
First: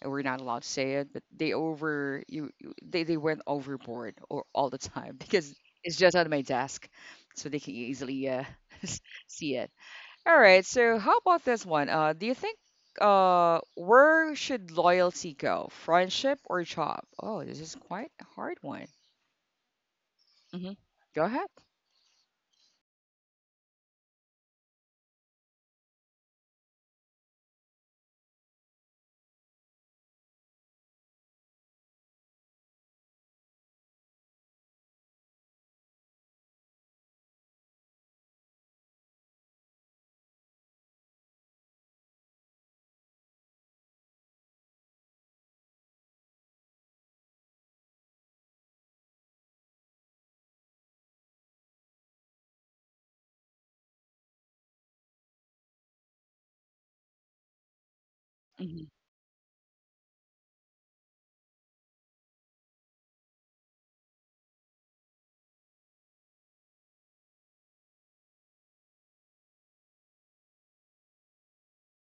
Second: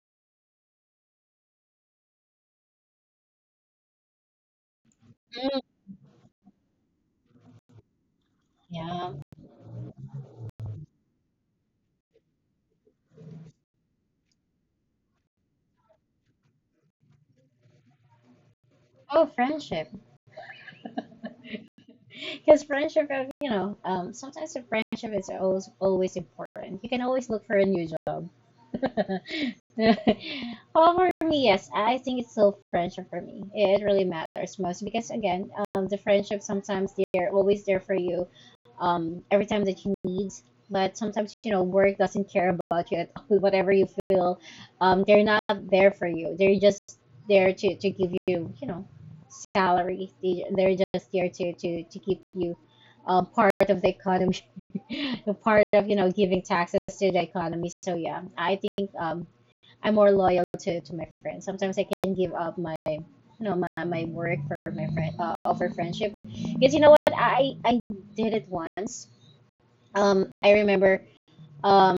S1: And we're not allowed to say it, but they went overboard or all the time [LAUGHS] because
S2: Mm.
S1: it's just on my desk, so they can easily [LAUGHS] s-
S2: Yeah.
S1: see it. All right, so how about this one? Do you think where should loyalty go? Friendship or job? Oh, this is quite a hard one.
S2: Oh, friendship.
S1: Hmm. Go ahead.
S2: Because friendship, sometimes a friendship is always, always important. You can always look for a new job. [LAUGHS] Well, for me, yes, I think it's still friendship for me. It really matters most, because again, the friendship, sometimes they're always there for you, every time that you need. But sometimes, work doesn't care about you at all. [LAUGHS] Whatever you feel, they're not there for you. They're just there to give you, you know salary. They're just there to keep you, part of the economy, [LAUGHS] part of, giving taxes to the economy. So, yeah, I
S1: Hmm.
S2: think, I'm more loyal to my friends. Sometimes I can give up my work for my friend, for friendship. Because you know what? I did it once. I remember, um,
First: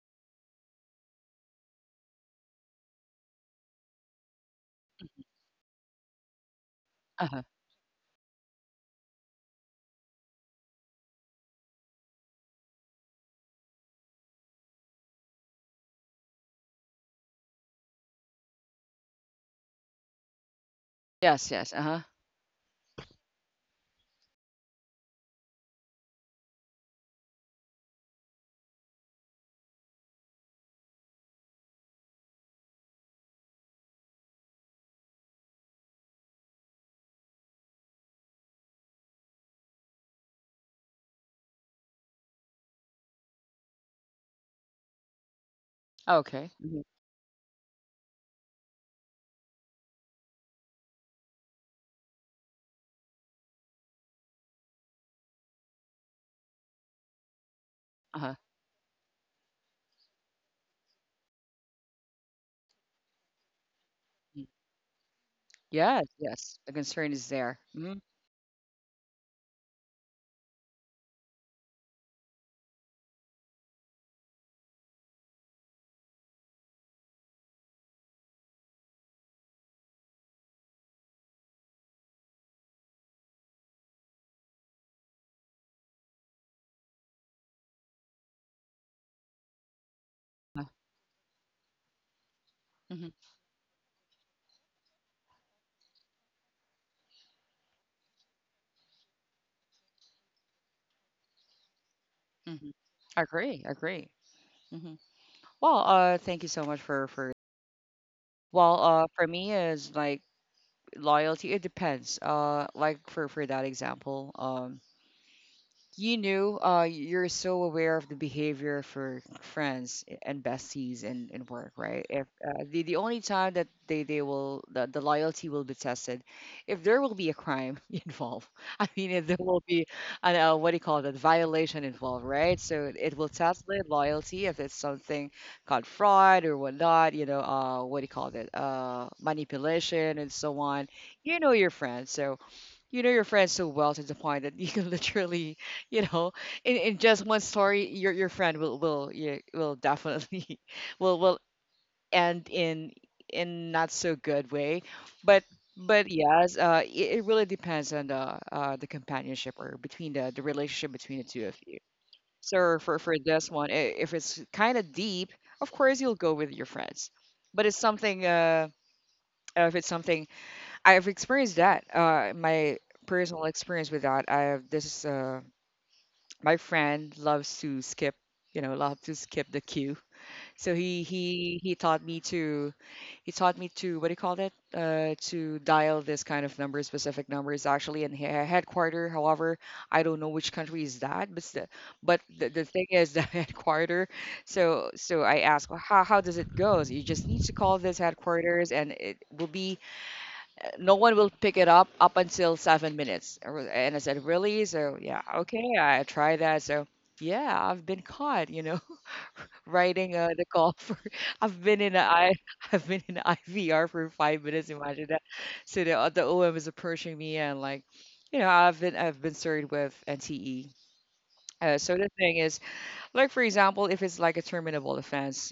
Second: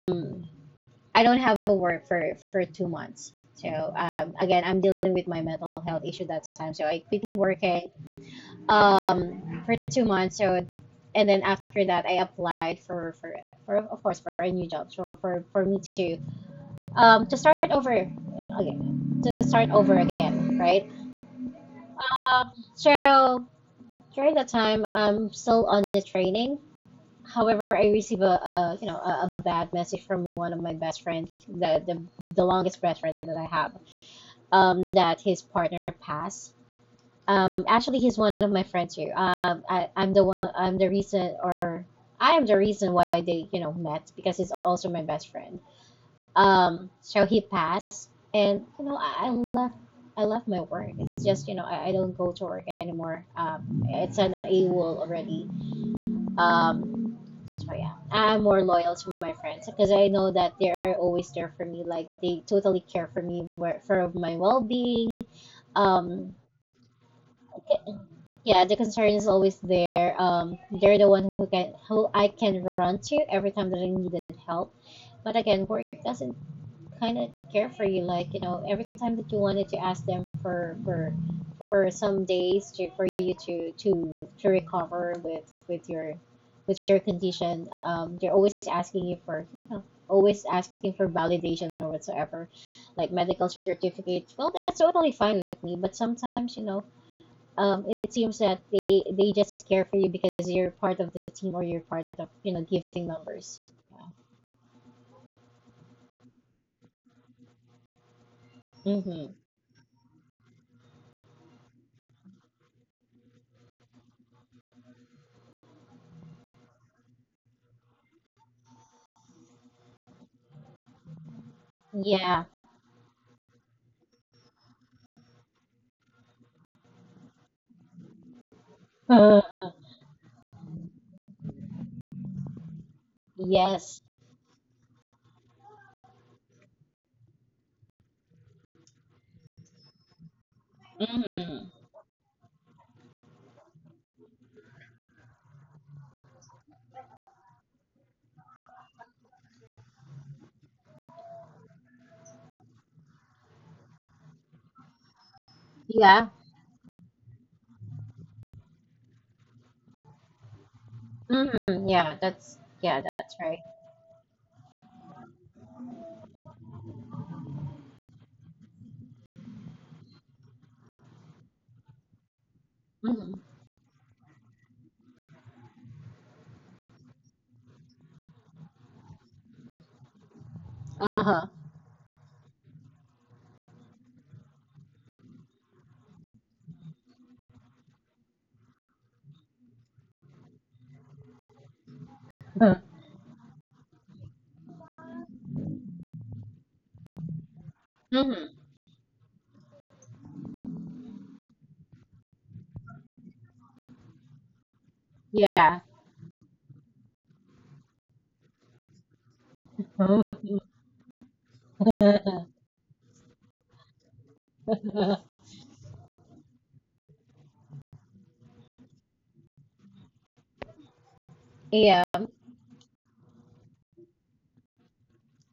S2: I don't have a work for 2 months. So again, I'm dealing with my mental health issue that time. So I quit
S1: Uh-huh.
S2: working for 2 months. So and then after that I applied for, of course, for a new job. So for me to start over again, to start over again, right?
S1: Yes, yes. Uh-huh.
S2: So during that time I'm still on the training. However, I receive a you know a bad message from one of my best friends, the longest best friend that I have, that his partner passed. Actually, he's one of my friends here. I'm the one. I'm the reason, or I am the reason why they, you know, met, because he's also my best friend.
S1: Okay. Hmm.
S2: So he passed, and you know, I left. I left my work. It's just you know, I don't go to work anymore. It's an a wall already. Um, so yeah,
S1: Uh-huh.
S2: I'm more loyal to my friends because I know that they're always there for me. Like they totally care for me, for my
S1: Mm.
S2: well-being.
S1: Yes,
S2: Um,
S1: yes. The concern is there. Mm-hmm.
S2: Yeah, the concern is always there. They're the one who I can run to every time that I needed help. But again, work doesn't kind of care for you. Like you know, every time that you wanted to ask them for some days to, for you to recover with your condition, they're always asking you for you know, always asking for validation or whatsoever, like
S1: Mm-hmm.
S2: medical certificates. Well, that's totally fine with me. But sometimes you know it seems that they just care for you because you're part of the team or you're part of, you know,
S1: Hmm.
S2: gifting members.
S1: Agree, agree. Hmm. Well, thank you so much for. Well, for
S2: Mm-hmm.
S1: me is like loyalty. It depends. Like for that example, you know, you're so aware of the behavior of your friends and besties in work, right? If
S2: Yeah.
S1: the the only time that they will the loyalty will be tested, if there will be a crime [LAUGHS] involved. I mean, if there
S2: Uh,
S1: will be an what do you call that violation involved, right? So it will test their
S2: yes.
S1: loyalty if it's something called fraud or whatnot. You know, what do you call that? Manipulation and so on. You know your
S2: Mm-hmm.
S1: friends, so you know your friend so well to the point that [LAUGHS] you can literally, you know, in just one story, your friend will definitely [LAUGHS] will end in not so good way, but but
S2: Yeah.
S1: yes, it, it really depends on the companionship or between the relationship between the two of you.
S2: Mm-hmm. Yeah. That's
S1: So for
S2: yeah.
S1: for
S2: That's
S1: this
S2: right.
S1: one, if it's kind of deep, of course you'll go with your friends, but it's something if it's something I've experienced that. My
S2: Mm-hmm.
S1: personal experience with that. I have this. My friend loves to skip. You know, love to skip the queue. So he
S2: Uh huh.
S1: he he taught me to he taught me to what do you call it? To dial this kind of number, specific numbers actually in headquarter. However, I don't know which country is that, but the thing is the [LAUGHS] headquarter. So so I asked, well, how does it go? You just need to call this
S2: Mm-hmm.
S1: headquarters, and it will be no one will pick it up up until 7 minutes. And I said, really? So yeah, okay,
S2: Yeah.
S1: I tried that. So yeah, I've been caught, you know, [LAUGHS] writing the call for. [LAUGHS] I've been in a I
S2: [LAUGHS]
S1: [LAUGHS] I've been in IVR for 5 minutes. Imagine that. So the OM is approaching me and like, you know, I've been served with NTE. So
S2: yeah.
S1: the thing is, like for example, if it's like a terminable offense,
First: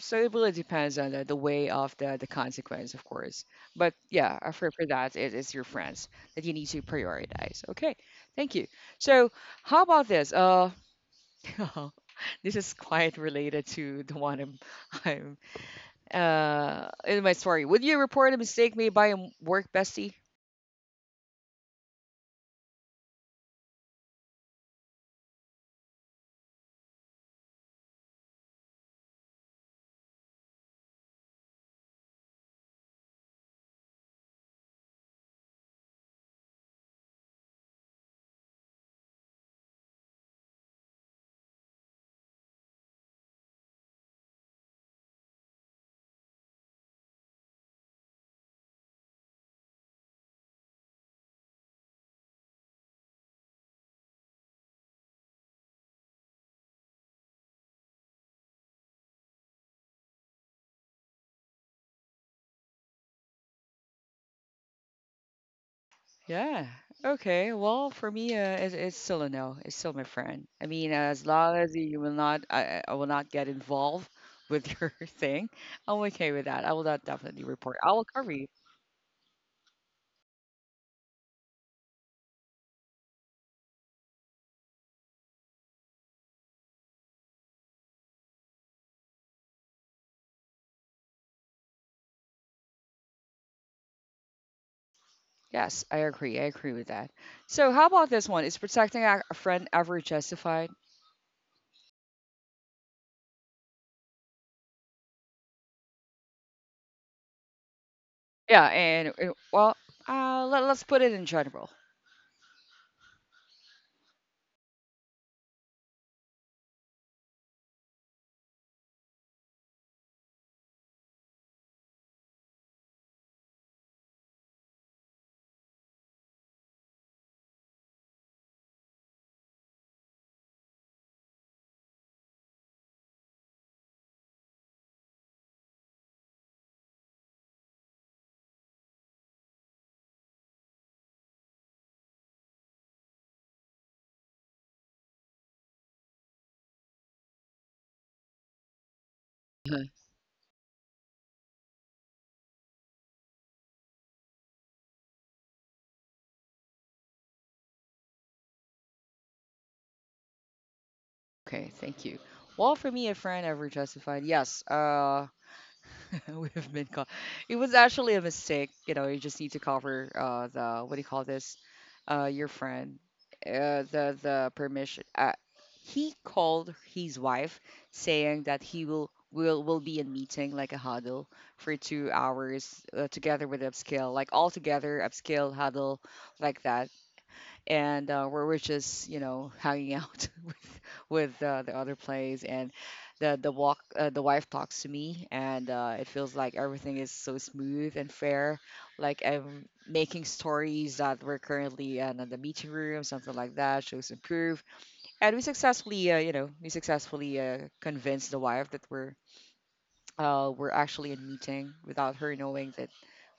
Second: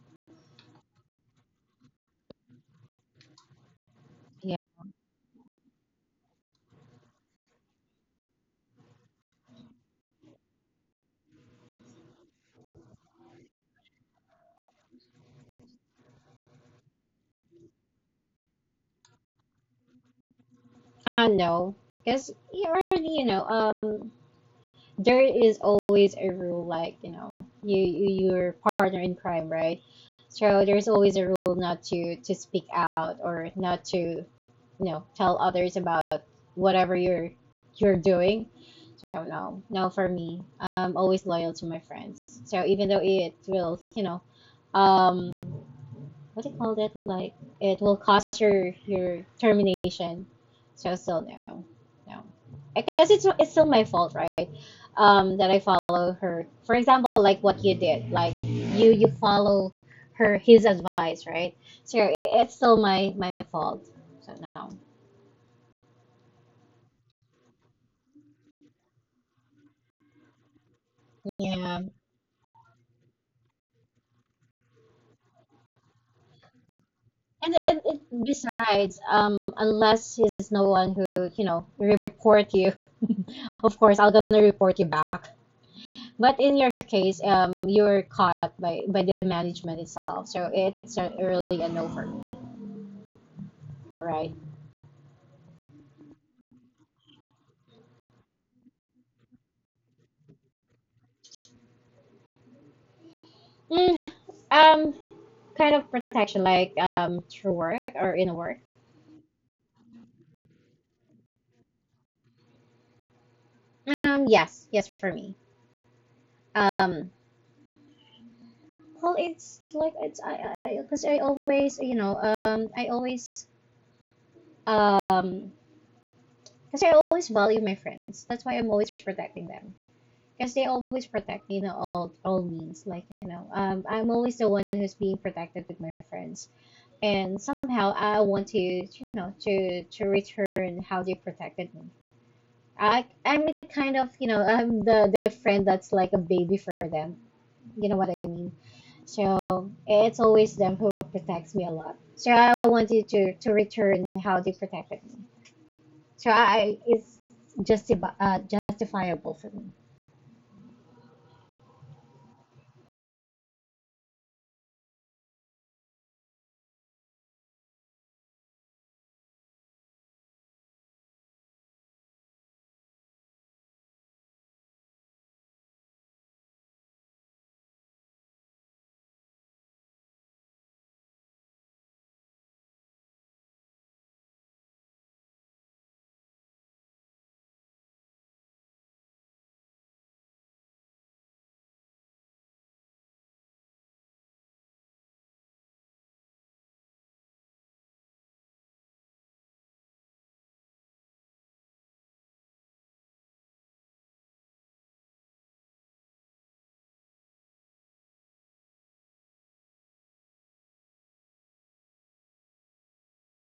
S1: so it really depends on the way of the consequence, of course. But yeah,
S2: Yeah.
S1: for that, it is your friends that you need to prioritize. Okay, thank you. So how about this? [LAUGHS] This is quite related to the one I'm in my story. Would you report a mistake made by a work bestie?
S2: I know. Because you already, you know, there is always a rule like you know your partner in crime, right? So there's always a rule not to speak out or not to you know tell others about whatever you're doing. So no, no, for me, I'm always loyal to my friends. So even though it will you know um, what do you call that? Like it will cost your termination. So still no, no. I guess it's still my fault, right? That I follow her. For example, like what you did, like you follow her his advice, right? So it's still my my fault. So no,
S1: Yeah. Okay. Well, for me, it's still a no. It's still my friend. I mean, as long as
S2: yeah.
S1: you will not, I will not get involved with [LAUGHS] your thing. I'm okay with that. I will not definitely
S2: And
S1: report. I will cover you.
S2: besides, unless he's no one who you know report you, [LAUGHS] of course I'll gonna report you back. But in your case, you're caught by the management itself. So it's a, really an over, right?
S1: Yes, I agree. I agree with that. So, how about this one? Is protecting a friend ever justified?
S2: Mm, um, kind of protection, like through work or in work.
S1: Yeah. And well, let, let's put it in general.
S2: Yes, yes, for me. Um, well, it's like it's I, 'cause I always you know I always um because I always value my friends. That's why I'm always protecting them because they always protect me, you know, all means. Like you know, I'm always the one who's being protected with my friends and somehow I want to you know to return how they protected me. I I'm the kind of you know I'm the friend that's like a baby for them. You know what I mean? So
S1: Mhm.
S2: it's always them who protects me a lot. So I wanted to return how they protected me. So I it's justi- uh, justifiable for me.
S1: Okay, thank you. Well, for me, a friend ever justified? Yes. [LAUGHS] We've been caught. It was actually a mistake. You know, you just need to cover the what do you call this? Your friend, the permission. He called his wife saying that he will be in meeting like a huddle for 2 hours together with upscale, like all together upscale huddle like that and where we're just you know hanging out [LAUGHS] with the other plays and the walk the wife talks to me and it feels like everything is so smooth and fair like I'm making stories that we're currently in, the meeting room something like that shows improve and we successfully you know we successfully convinced the wife that we're actually in meeting without her knowing that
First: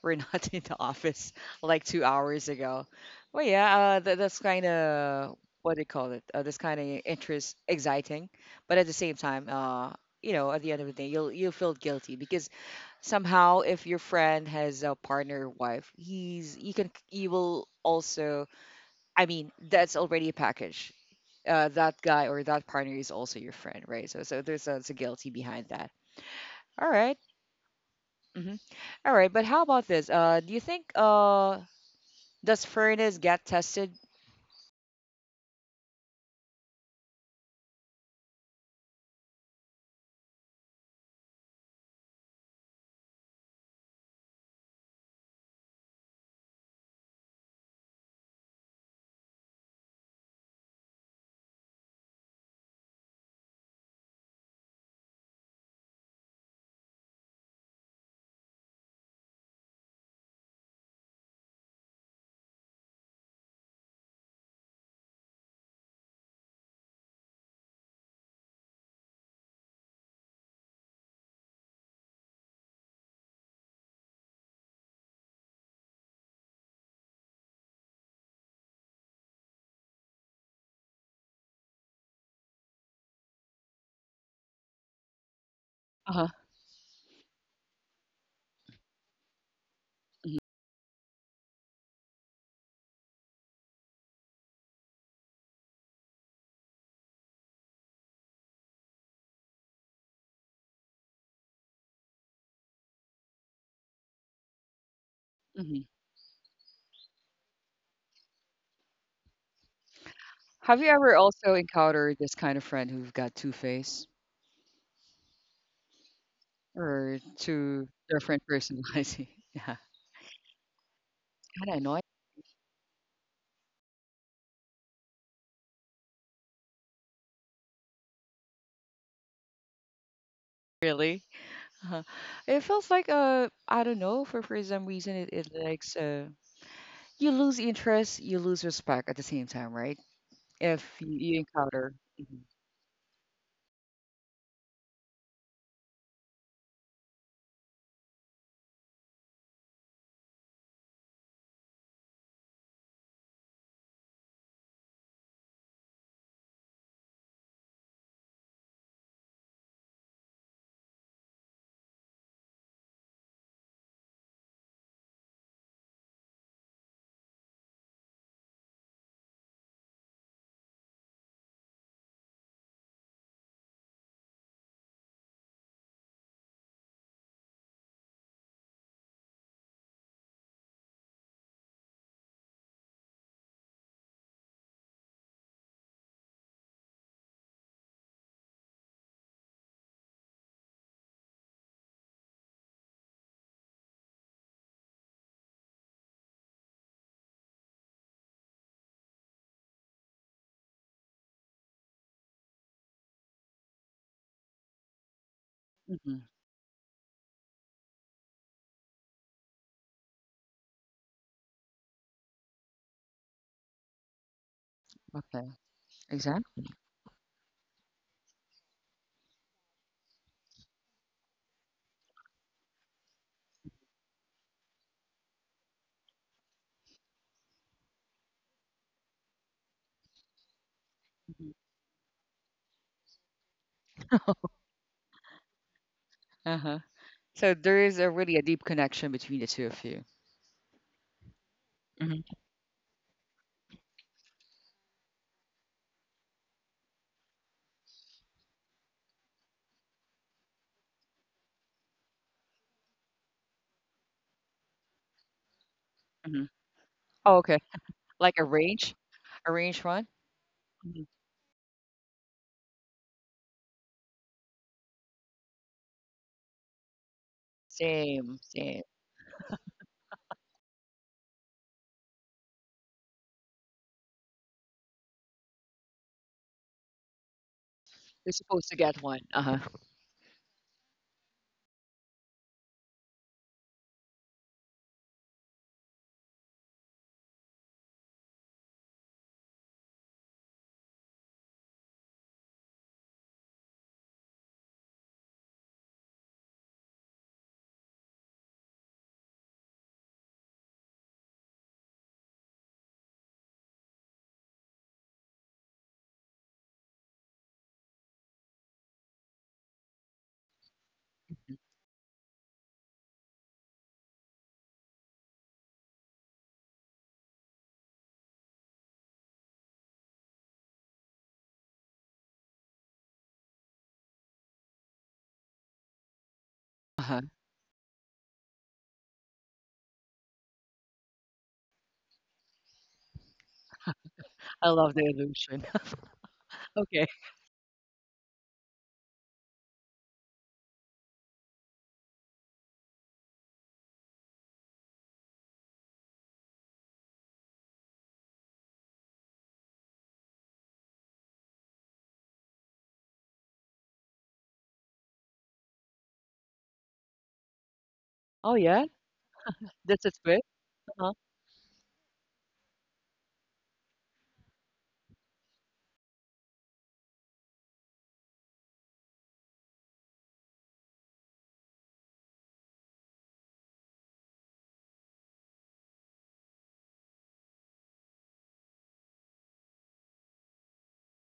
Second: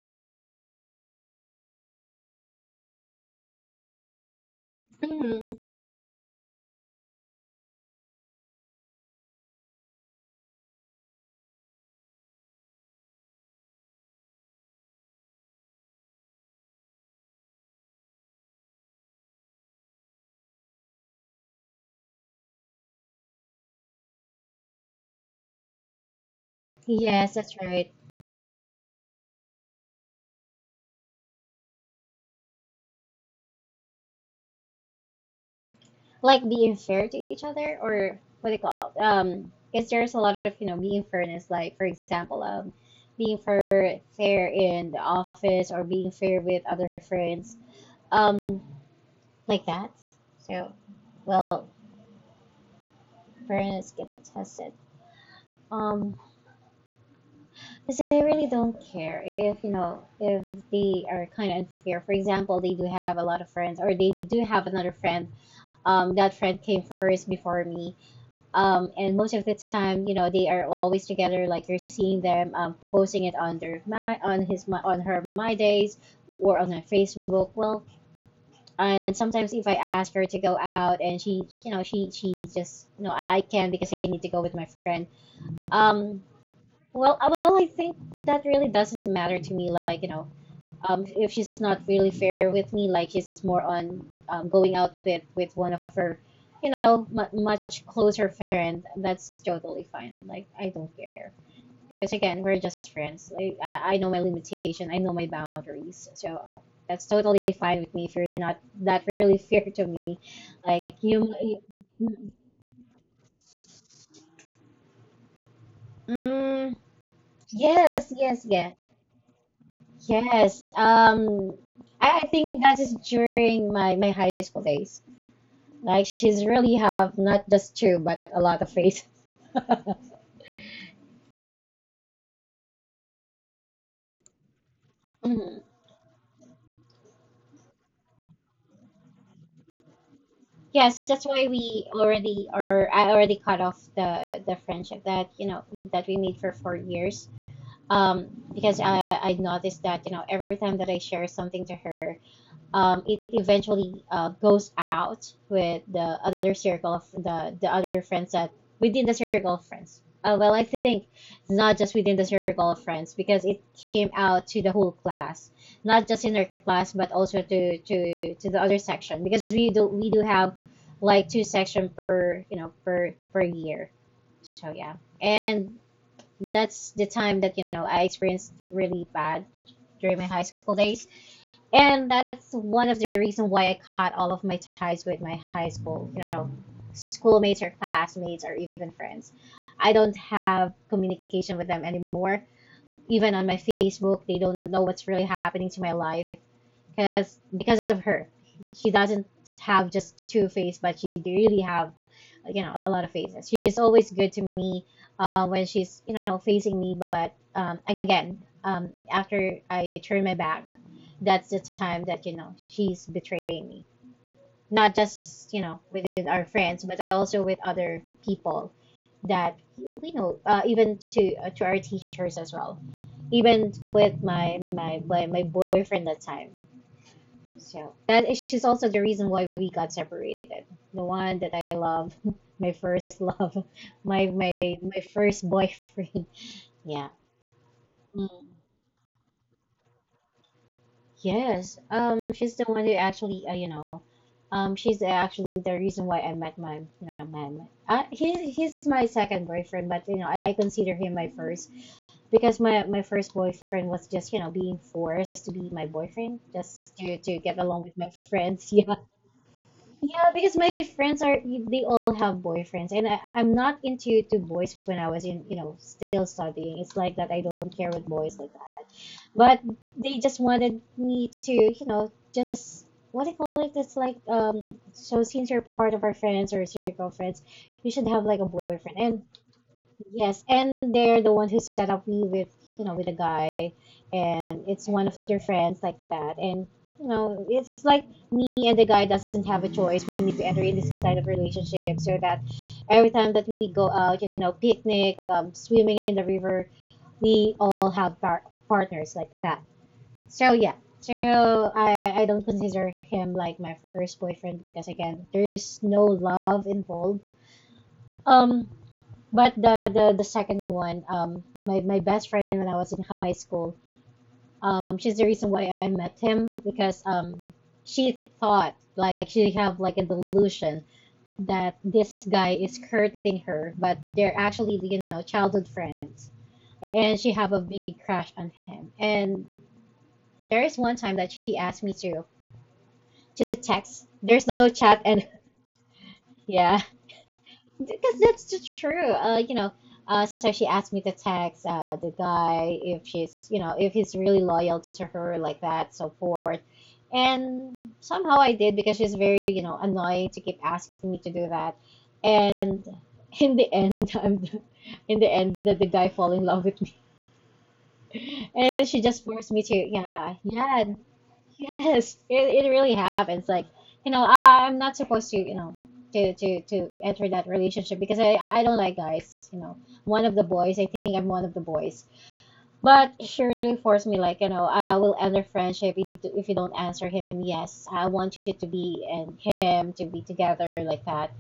S1: we're not [LAUGHS] in the office like 2 hours ago. Well, yeah, that's kind of
S2: Mhm.
S1: what do you call it? That's kind of interest exciting, but at the same time, you know, at the end of the day, you'll feel guilty because somehow if your friend has a partner or wife, he's you can you will also. I mean, that's already a package. That guy or that partner is also your friend, right? So so there's a guilty behind that. All right.
S2: Yes, that's right.
S1: Mhm. All right, but how about this? Do you think does fairness get tested?
S2: Like being fair to each other or what do you call it? Because there's a lot of, you know, being fairness, like for example, being fair, fair in the office or being fair with other friends, um, like that. So, well, fairness gets tested. Um, because I really don't care if, you know, if they are kind of unfair. For example, they do have a lot of friends or they do have another friend. That friend came first before me. Um, and most of the time, you know, they are always together. Like you're seeing them posting it on their my, on his my, on her my days or on her Facebook. Well, and sometimes if I ask her to go out and she, you know, she just you know I can because I need to go with my friend. Um,
S1: Uh-huh.
S2: well, well, I think that really doesn't matter to me. Like you know, if she's not really fair with me, like she's more on going out with, one of her, you know, mu much closer friend, that's totally fine. Like I don't care because again, we're just friends. Like I know my limitation, I know my
S1: Hmm.
S2: boundaries, so that's totally fine with me. If you're not that really [LAUGHS] fair to me,
S1: Have
S2: like
S1: you ever also encountered
S2: you-
S1: this kind of friend who've got two face
S2: mm,
S1: or two
S2: yes,
S1: different
S2: yes, yeah,
S1: personality? [LAUGHS] Yeah,
S2: yes.
S1: kind of annoying,
S2: I think that is during my my high school days. Like she's really have not just two, but a lot of faith.
S1: really. Uh-huh. It feels like I don't know, for some reason
S2: [LAUGHS]
S1: it, it
S2: Hmm.
S1: likes you lose interest, you lose respect at the same time, right? If
S2: Yes,
S1: you,
S2: that's
S1: you
S2: why we
S1: encounter. Mhm.
S2: already or I already cut off the friendship that you know that we made for 4 years. Because I noticed that you know every time that I share something to her, it eventually goes out with the other circle of the other friends that within the circle of friends. Well, I think it's not just within the circle of friends because it came out to the whole class, not just in our class but also to to the other section because we do have like two section per you know per year. So yeah, and that's the time that you know I experienced really bad during my high school days, and that's one of the reasons why I cut all of my ties with my high school, you know, schoolmates or classmates or even friends. I don't have communication with them anymore. Even on my Facebook, they don't know what's really happening to my life because of her. She doesn't have just two faces, but she really have, you know, a lot of faces. She's always good to me when she's you
S1: Mhm.
S2: know facing me, but again, after I turn my back, that's the time that you know she's betraying me, not just
S1: Okay.
S2: you know within our
S1: Exactly.
S2: friends but also with other people that we know even to our teachers as well, even with my boyfriend that time. So that is she's also the reason why we got separated, the one
S1: Hmm.
S2: that I love [LAUGHS] my first love, my first boyfriend.
S1: Uh-huh.
S2: [LAUGHS] Yeah.
S1: So there is a really a deep connection between the two of you.
S2: Yes,
S1: Mhm,
S2: she's the one who actually, you know, she's actually the reason why I met my, you know, man. He, he's my second boyfriend, but you know, I consider him my first because my first boyfriend was just, you know, being forced to be my boyfriend
S1: mhm.
S2: just to
S1: Oh, okay.
S2: get along with my
S1: Like
S2: friends. [LAUGHS] Yeah.
S1: a range one?
S2: Yeah, because my
S1: Mhm.
S2: friends are they all have boyfriends, and I'm not into to boys when I was in you know still studying. It's like that I don't care with boys
S1: Same,
S2: like
S1: same.
S2: that, but they just wanted me to you know just what do you call it? It's like so since you're part of our friends or circle of friends, you should have
S1: You're
S2: like a
S1: supposed to
S2: boyfriend,
S1: get one.
S2: and
S1: Uh-huh.
S2: yes, and they're the ones who set up me with, you know, with a guy, and it's one of their friends like that, and you know, it's like me and the guy doesn't have a choice. We need to enter in this kind of relationship so that every time that we go out, you know, picnic, swimming in the river, we all have partners like that. So yeah, so I don't consider him like my first boyfriend because again, there's no love involved. Um, but the second one, my, my best friend when I was in high school, she's the reason why I met him because she thought like she have like a delusion that this guy is courting her, but they're actually you know childhood friends, and
S1: Uh-huh.
S2: she have a big crush on him. And there is one time that she asked me to text. There's no
S1: I love
S2: chat,
S1: the
S2: and
S1: illusion. [LAUGHS]
S2: [LAUGHS] yeah,
S1: Okay.
S2: because that's just true. You know, so she asked me to text the guy if she's, you know, if he's really loyal to her like that, so forth. And somehow I did because she's very, you know, annoying to keep asking me to do that. And [LAUGHS] in the end, [LAUGHS] in the end, the guy fall in love with me, [LAUGHS]
S1: Oh
S2: and
S1: yeah,
S2: she just forced me to,
S1: this is
S2: yeah,
S1: good.
S2: yeah,
S1: Uh-huh.
S2: yes, it really happens. Like, you know, I'm not supposed to, you know, to enter that relationship because I don't like guys, you know. One of the boys, I think I'm one of the boys. But she really forced me, like, I will end our friendship if you don't answer him, yes. I want you to be and him to be together like that.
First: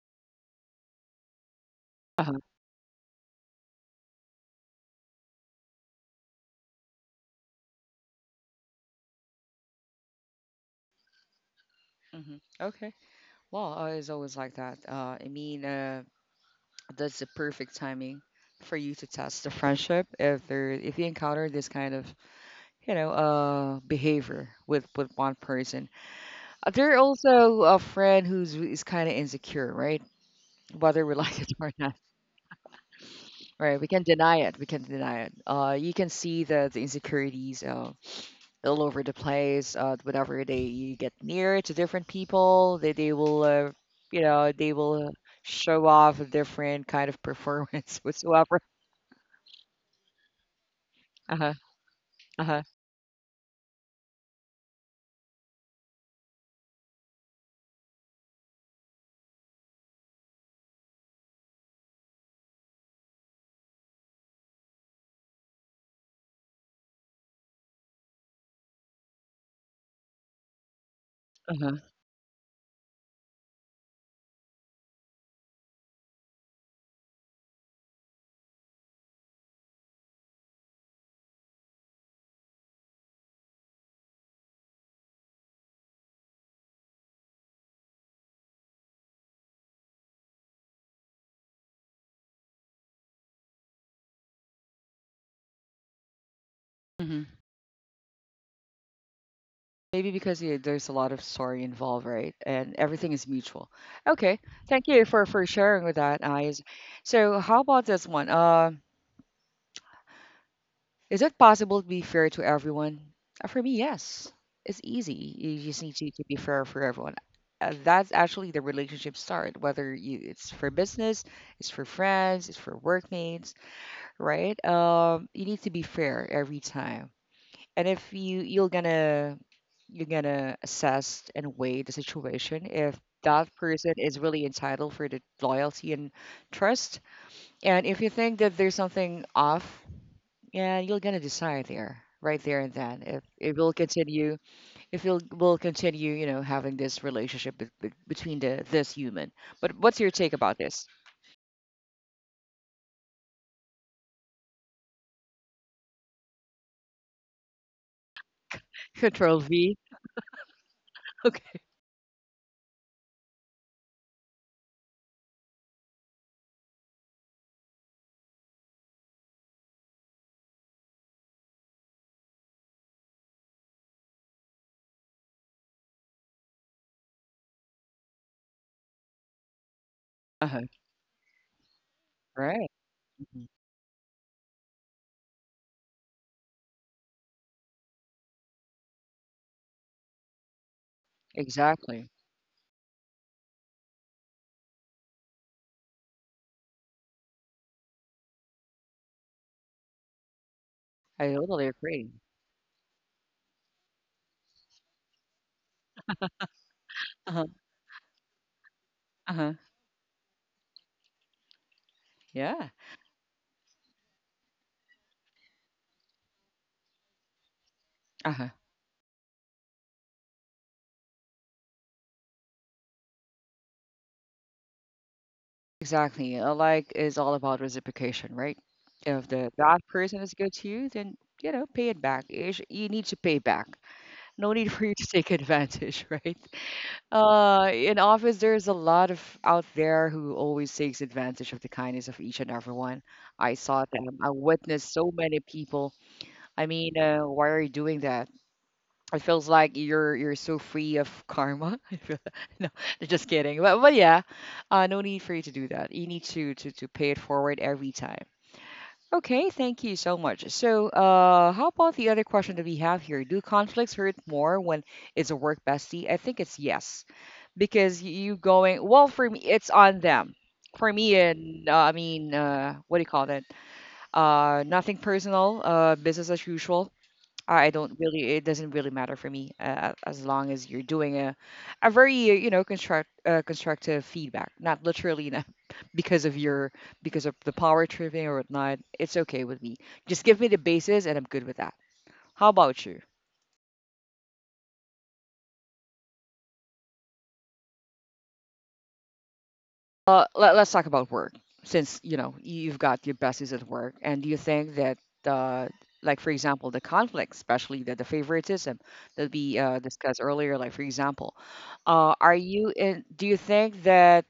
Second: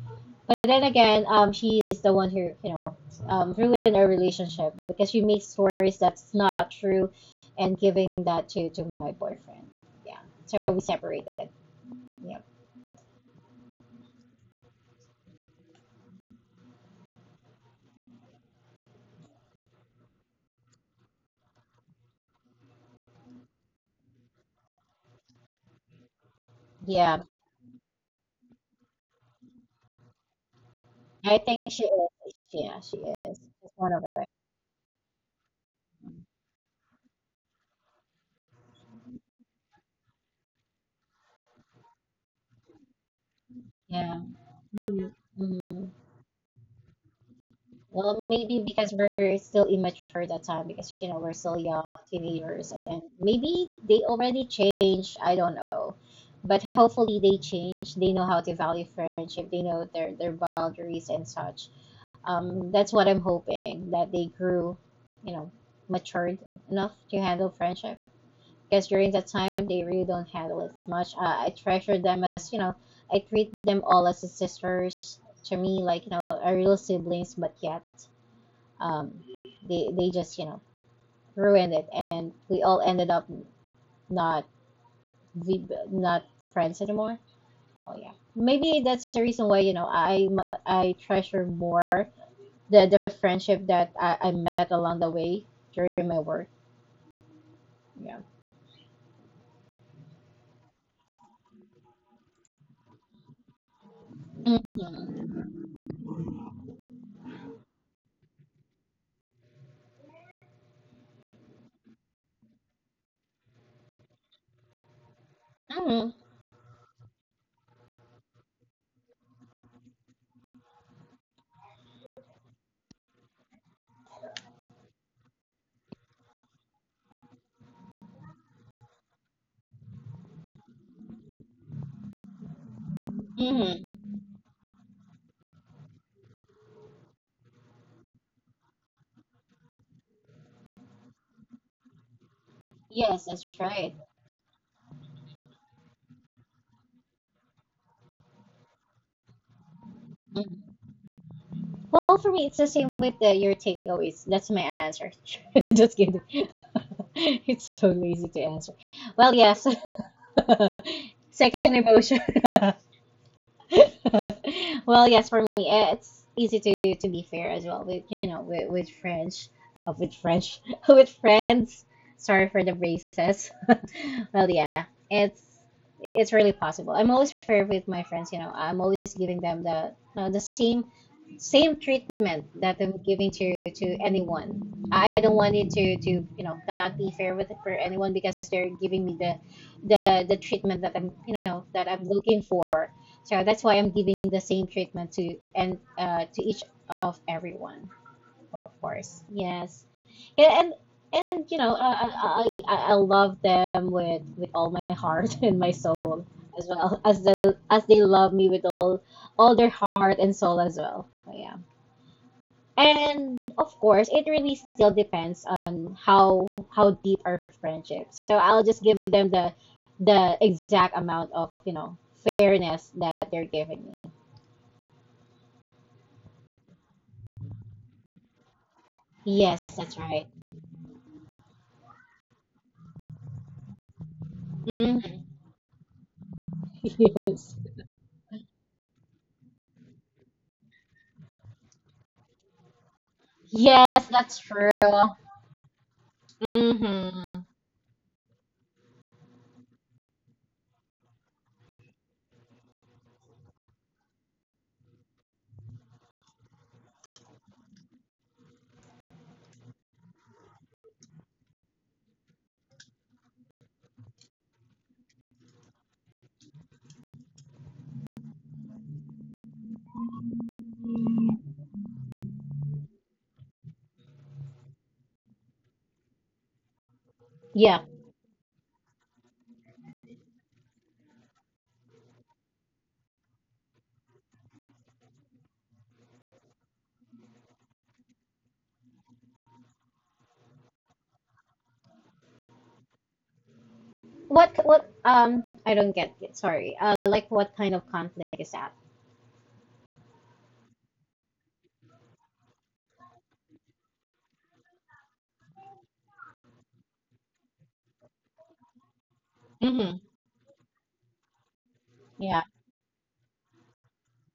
S2: But then again, she is the one
S1: Uh-huh.
S2: who ruined our relationship because she made stories that's not true, and giving that to my boyfriend. Yeah, so we separated.
S1: Hmm.
S2: Yeah,
S1: Okay. Well, it's always like that. I mean, that's the perfect timing for you to test the friendship if there if you encounter this kind of you know behavior with one person. They're
S2: yeah.
S1: also a friend who's is kind of insecure, right? Whether we [LAUGHS]
S2: I
S1: like it
S2: think
S1: or
S2: she
S1: not,
S2: is. Yeah, she is. It's
S1: right?
S2: one
S1: We
S2: of
S1: can
S2: it.
S1: deny it. We can deny it. You can see the insecurities all over the place. Whenever they you get near to different people, they will,
S2: Yeah.
S1: you know, they will show
S2: Mhm.
S1: off a different kind of performance [LAUGHS]
S2: Well, maybe
S1: whatsoever.
S2: because we're still immature at that time because we're
S1: Uh huh.
S2: still young
S1: Uh huh.
S2: teenagers and maybe they already changed, I don't know. But hopefully they change. They know how to value friendship. They know their boundaries and such. That's what I'm hoping that they grew, you know, matured enough to handle friendship. Because during that time they really don't handle it much. I
S1: Uh
S2: treasure them as I treat them all as sisters to me, like are real siblings, but yet um, they just ruined it, and we all ended up not not friends anymore. Oh yeah, maybe that's the reason why I treasure more the friendship that I met along the way during my work.
S1: huh.
S2: Yeah.
S1: Maybe because yeah, there's a lot of story involved, right? And everything is mutual. Okay, thank you for
S2: Mm-hmm.
S1: for sharing with that, eyes. So how about this one? Is it possible to be fair to everyone? For me, yes. It's easy. You just need
S2: Mm-hmm.
S1: to be fair for everyone. That's actually the relationship start. Whether you, it's for business, it's for friends, it's for workmates, right? You need to be fair every time and if you're gonna assess and weigh the situation if that person
S2: Mm-hmm.
S1: is really entitled for the loyalty and trust and if you think that there's something off, yeah, you're gonna decide there right there and then
S2: Yes,
S1: if
S2: that's
S1: it will
S2: right.
S1: continue, if you'll will continue you know having this relationship between the this human, but what's your take about
S2: hmm
S1: this?
S2: Well, for me, it's the same with your takeaways. That's my answer. [LAUGHS] Just kidding. [LAUGHS] It's so lazy to answer.
S1: [LAUGHS]
S2: Well,
S1: Control
S2: yes. [LAUGHS]
S1: V.
S2: Second
S1: Okay.
S2: emotion. [LAUGHS] [LAUGHS] Well, yes, for me, it's easy to be fair as well with French, with French, [LAUGHS] with friends. Sorry for the braces. [LAUGHS] Well, yeah, it's it's really possible. I'm always fair with my friends. I'm always giving them the you know the
S1: Uh-huh.
S2: same treatment
S1: Right.
S2: that I'm giving
S1: Mhm.
S2: to anyone. I don't want it to not be fair with for anyone because they're giving me the treatment that I'm
S1: Exactly.
S2: looking for. So that's why I'm giving the same treatment to and to each of everyone, of course. Yes, yeah, and
S1: I
S2: and
S1: totally
S2: I
S1: agree.
S2: I, I I love them with all my heart [LAUGHS] and my soul as well as the
S1: Uh-huh.
S2: as they love me with all
S1: Uh-huh.
S2: their heart and soul as well. So, yeah,
S1: Yeah.
S2: and of course, it really still depends on how deep our friendship. So
S1: Uh-huh.
S2: I'll just give them the exact amount of fairness that they're giving me.
S1: Exactly. Like is all about reciprocation, right? If the
S2: Yes,
S1: that
S2: that's
S1: person
S2: right.
S1: is good to you, then you know, pay it back. You, you need to pay back. No need for you to
S2: Mhm.
S1: take advantage, [LAUGHS] right?
S2: [LAUGHS] Yes.
S1: In office, there's a lot of out there who always takes advantage of the kindness of each and everyone. I
S2: Yes,
S1: saw them. I
S2: that's true.
S1: witnessed so many people. I mean,
S2: Hmm.
S1: why are you doing that? It feels like you're so free of karma. [LAUGHS] I feel no, [LAUGHS] just kidding. But yeah, no need for you to do that. You need to pay it forward every time. Okay, thank you so much. So, how about the other question that we have here? Do conflicts hurt more when it's a work bestie? I think it's yes, because you going well for me, it's on them. For me, and I mean, what do you call that? Nothing personal. Business as usual. I
S2: Yeah.
S1: don't really, it doesn't really matter for me as long as you're doing a very, you know, constructive feedback, not literally not [LAUGHS] because of your, because of the power tripping or whatnot. It's okay with me. Just give me the basis and I'm good with that. How about you?
S2: What I don't get it. Sorry. Like what kind of conflict is that?
S1: Let, let's talk about work since, you know, you've got your besties at work. And do you think that, uh, like, for example, the conflict, especially the favoritism that we
S2: Hmm.
S1: discussed earlier, like, for example, are
S2: Yeah.
S1: do you think that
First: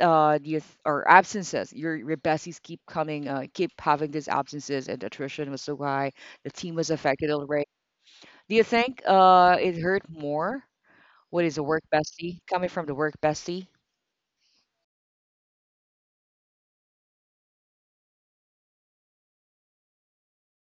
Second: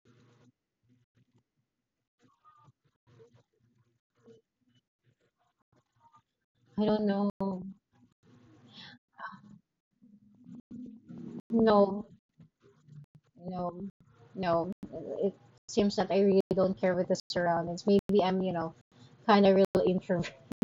S1: the ath- or absences, your besties keep coming keep having these absences and attrition was so high, the team
S2: I
S1: was
S2: don't
S1: affected
S2: know.
S1: already? Do you think it hurt more, what is a work
S2: No.
S1: bestie coming from the work bestie?
S2: No. No. It seems that I really don't care with the surroundings. Maybe I'm, kind of real introvert. [LAUGHS]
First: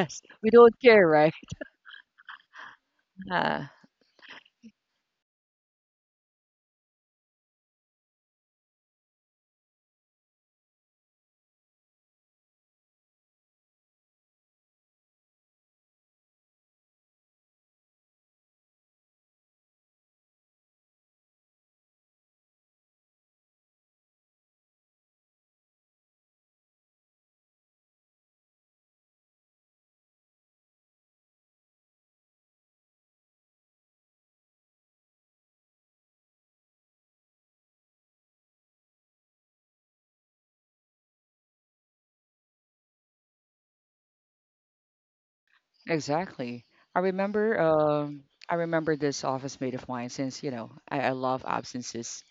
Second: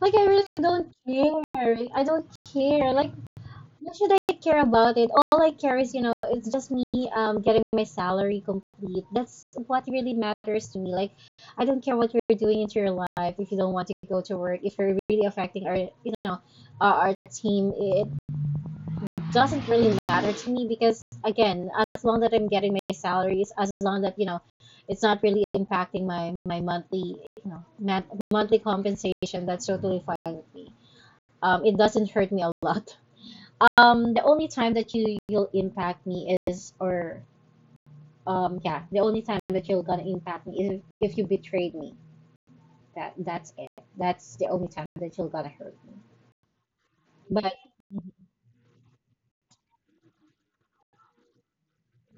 S2: Like I
S1: [LAUGHS]
S2: really
S1: We don't
S2: don't
S1: care, right?
S2: care. I don't care. Like,
S1: uh,
S2: what should I care about it? All I care is, it's just me getting my salary complete. That's what really matters to me. Like, I don't care what you're doing into your life. If you don't want to go to work, if you're really affecting our, you know, our team, it doesn't really matter to me because again, as long that I'm getting my salaries, as long that it's not really impacting my monthly, you know, mon- monthly compensation. That's totally fine with me. It doesn't hurt me a lot. The only time that you'll impact me is, or yeah, the only time that you're gonna impact me is if you betrayed me. That's it. That's the only time that you're gonna hurt me.
S1: exactly. I remember
S2: But
S1: I remember this office mate of mine. Since, you know, I love absences,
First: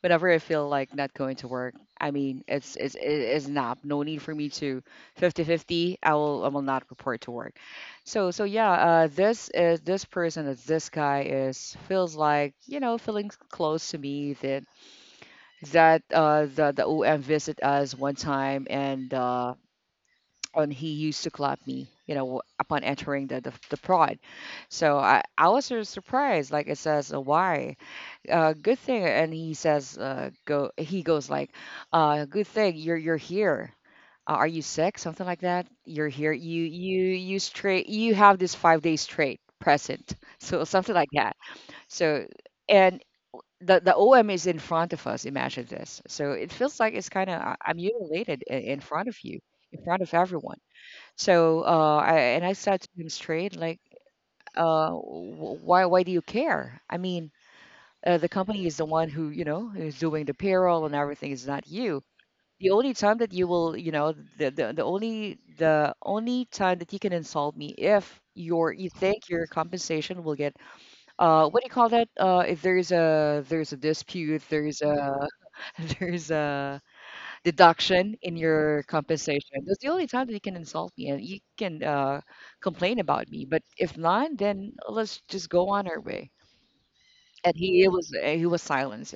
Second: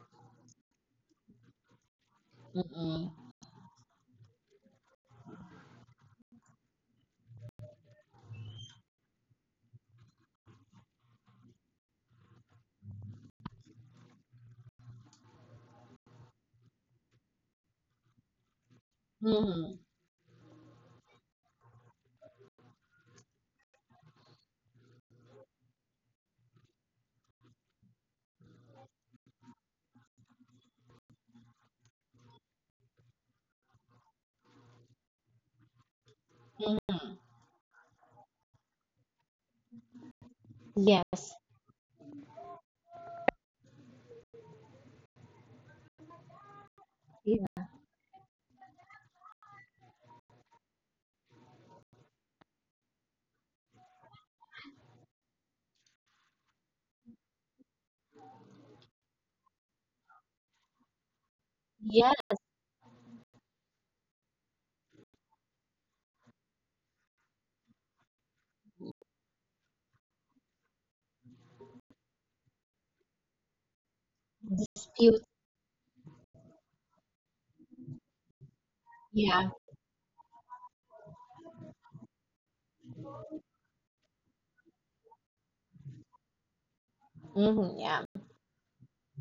S1: whenever I feel like not going to work, I mean, it
S2: mm-mm,
S1: is not, no need for me to fifty-fifty. I will not report to work. So yeah, this person is this guy is feels like, you know, feeling close to me. That that The OM visit us one time,
S2: mm-mm,
S1: and he used to clap me, you know, upon entering the prod. So I was sort of surprised. Like, it says, why, good thing. And he says, he goes like, good thing you're here. Are you sick? Something like that. You're here.
S2: mm-mm.
S1: You straight, you have this 5 days straight present. [LAUGHS] So something like
S2: Yes,
S1: that. So, and the OM is in front of us. Imagine this. So it feels like it's kind of,
S2: yeah.
S1: I'm mutilated in front of you, in front of everyone. So, and I said to him straight, like, why do you care? I mean, the company is the one who, you know, is doing the payroll and everything, is not you.
S2: Yes,
S1: The only time that you will, you know, the only time that you can insult me, if you think your compensation will get, what do you call that? If there's a, there's a dispute, there's a
S2: you,
S1: [LAUGHS] there's a deduction in your
S2: yeah,
S1: compensation. That's the only time that you can insult me and you can, complain about me. But if not, then let's just go on our way. And
S2: mm-hmm,
S1: he
S2: yeah,
S1: was, he was silenced.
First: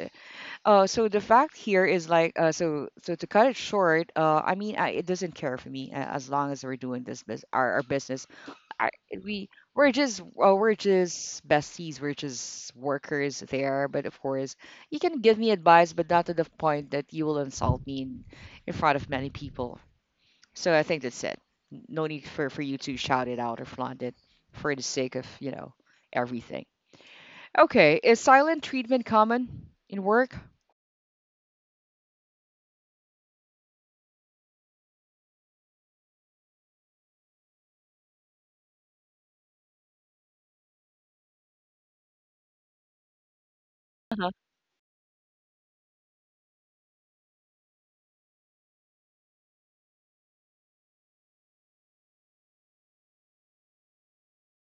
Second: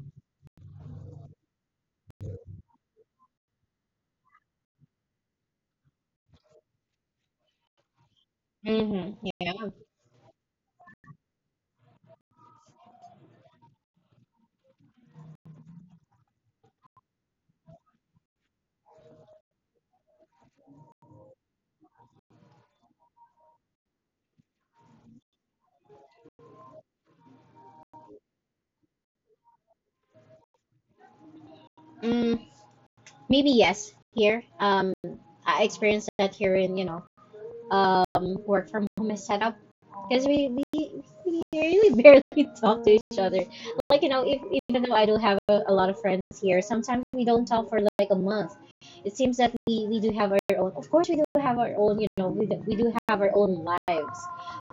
S1: So the fact here is like, to cut it short, I mean, it doesn't care for me, as long as we're doing this bus our business. I,
S2: mm-hmm,
S1: we
S2: yeah.
S1: we're just besties, we're just workers there. But of course, you can give me advice, but not to the point that you will insult me in front of many people. So I think that's it. No need for you to shout it out or flaunt it for the sake of, you know, everything. Okay, is silent treatment common in work?
S2: Mm, maybe yes. Here, I experienced that here in work from home is set up because we really [LAUGHS] barely talk to each other. Like
S1: Uh-huh.
S2: if, even though I do have a lot of friends here, sometimes we don't talk for like a month. It seems that we do have our own. Of course, we do have our own. We do have our own lives.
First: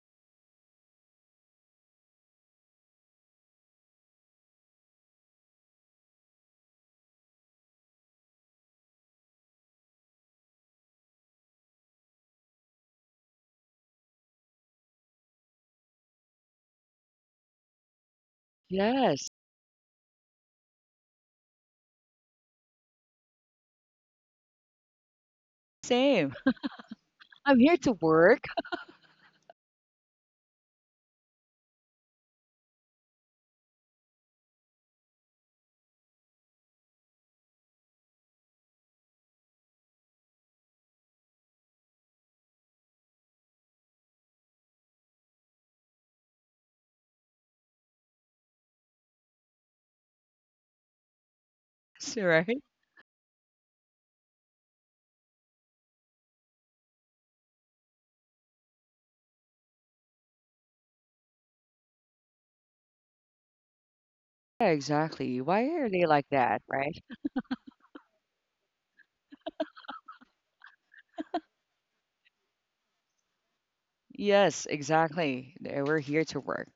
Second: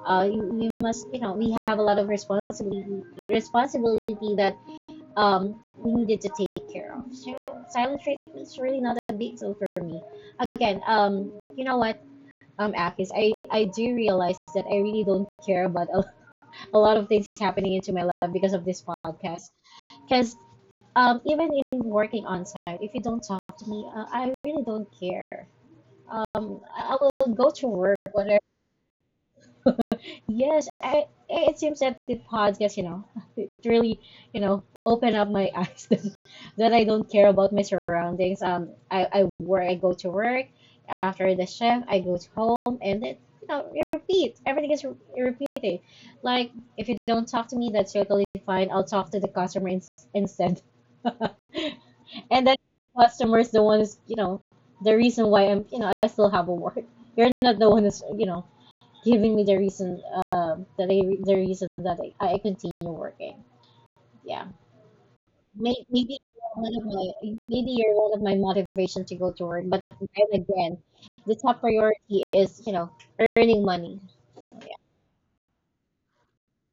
S2: You- we must you know we have a lot of responsibility that we needed to take care of. So silent treatment is really not a big deal for me. Again, you know what? Akis, I do realize that I really don't care about a lot of things happening into my life because of this
S1: Yes.
S2: podcast. Because even in working on site, if you don't talk to me, I really don't care.
S1: Same.
S2: I will go
S1: I'm
S2: to
S1: here to
S2: work whatever.
S1: work.
S2: [LAUGHS] yes, I it seems that the podcast, [LAUGHS] it really open up my eyes [LAUGHS] that, that, I don't care about my surroundings. I work, I go to work. After the shift, I go to home, and it you know it repeats. Everything is repeating. Like if you don't talk to me, that's totally fine. I'll talk to the customer instead. [LAUGHS] And
S1: [LAUGHS] S, right?
S2: then customer is the one is the reason why I'm you know I still have a work. You're not the one who's giving me the reason that I the reason that I continue working. Yeah.
S1: Yeah, exactly. Why are
S2: May-
S1: they
S2: maybe
S1: like that,
S2: you're one of
S1: right?
S2: my motivations to go to work. But then again, the top priority is earning money.
S1: Yes, exactly. They, we're here to work.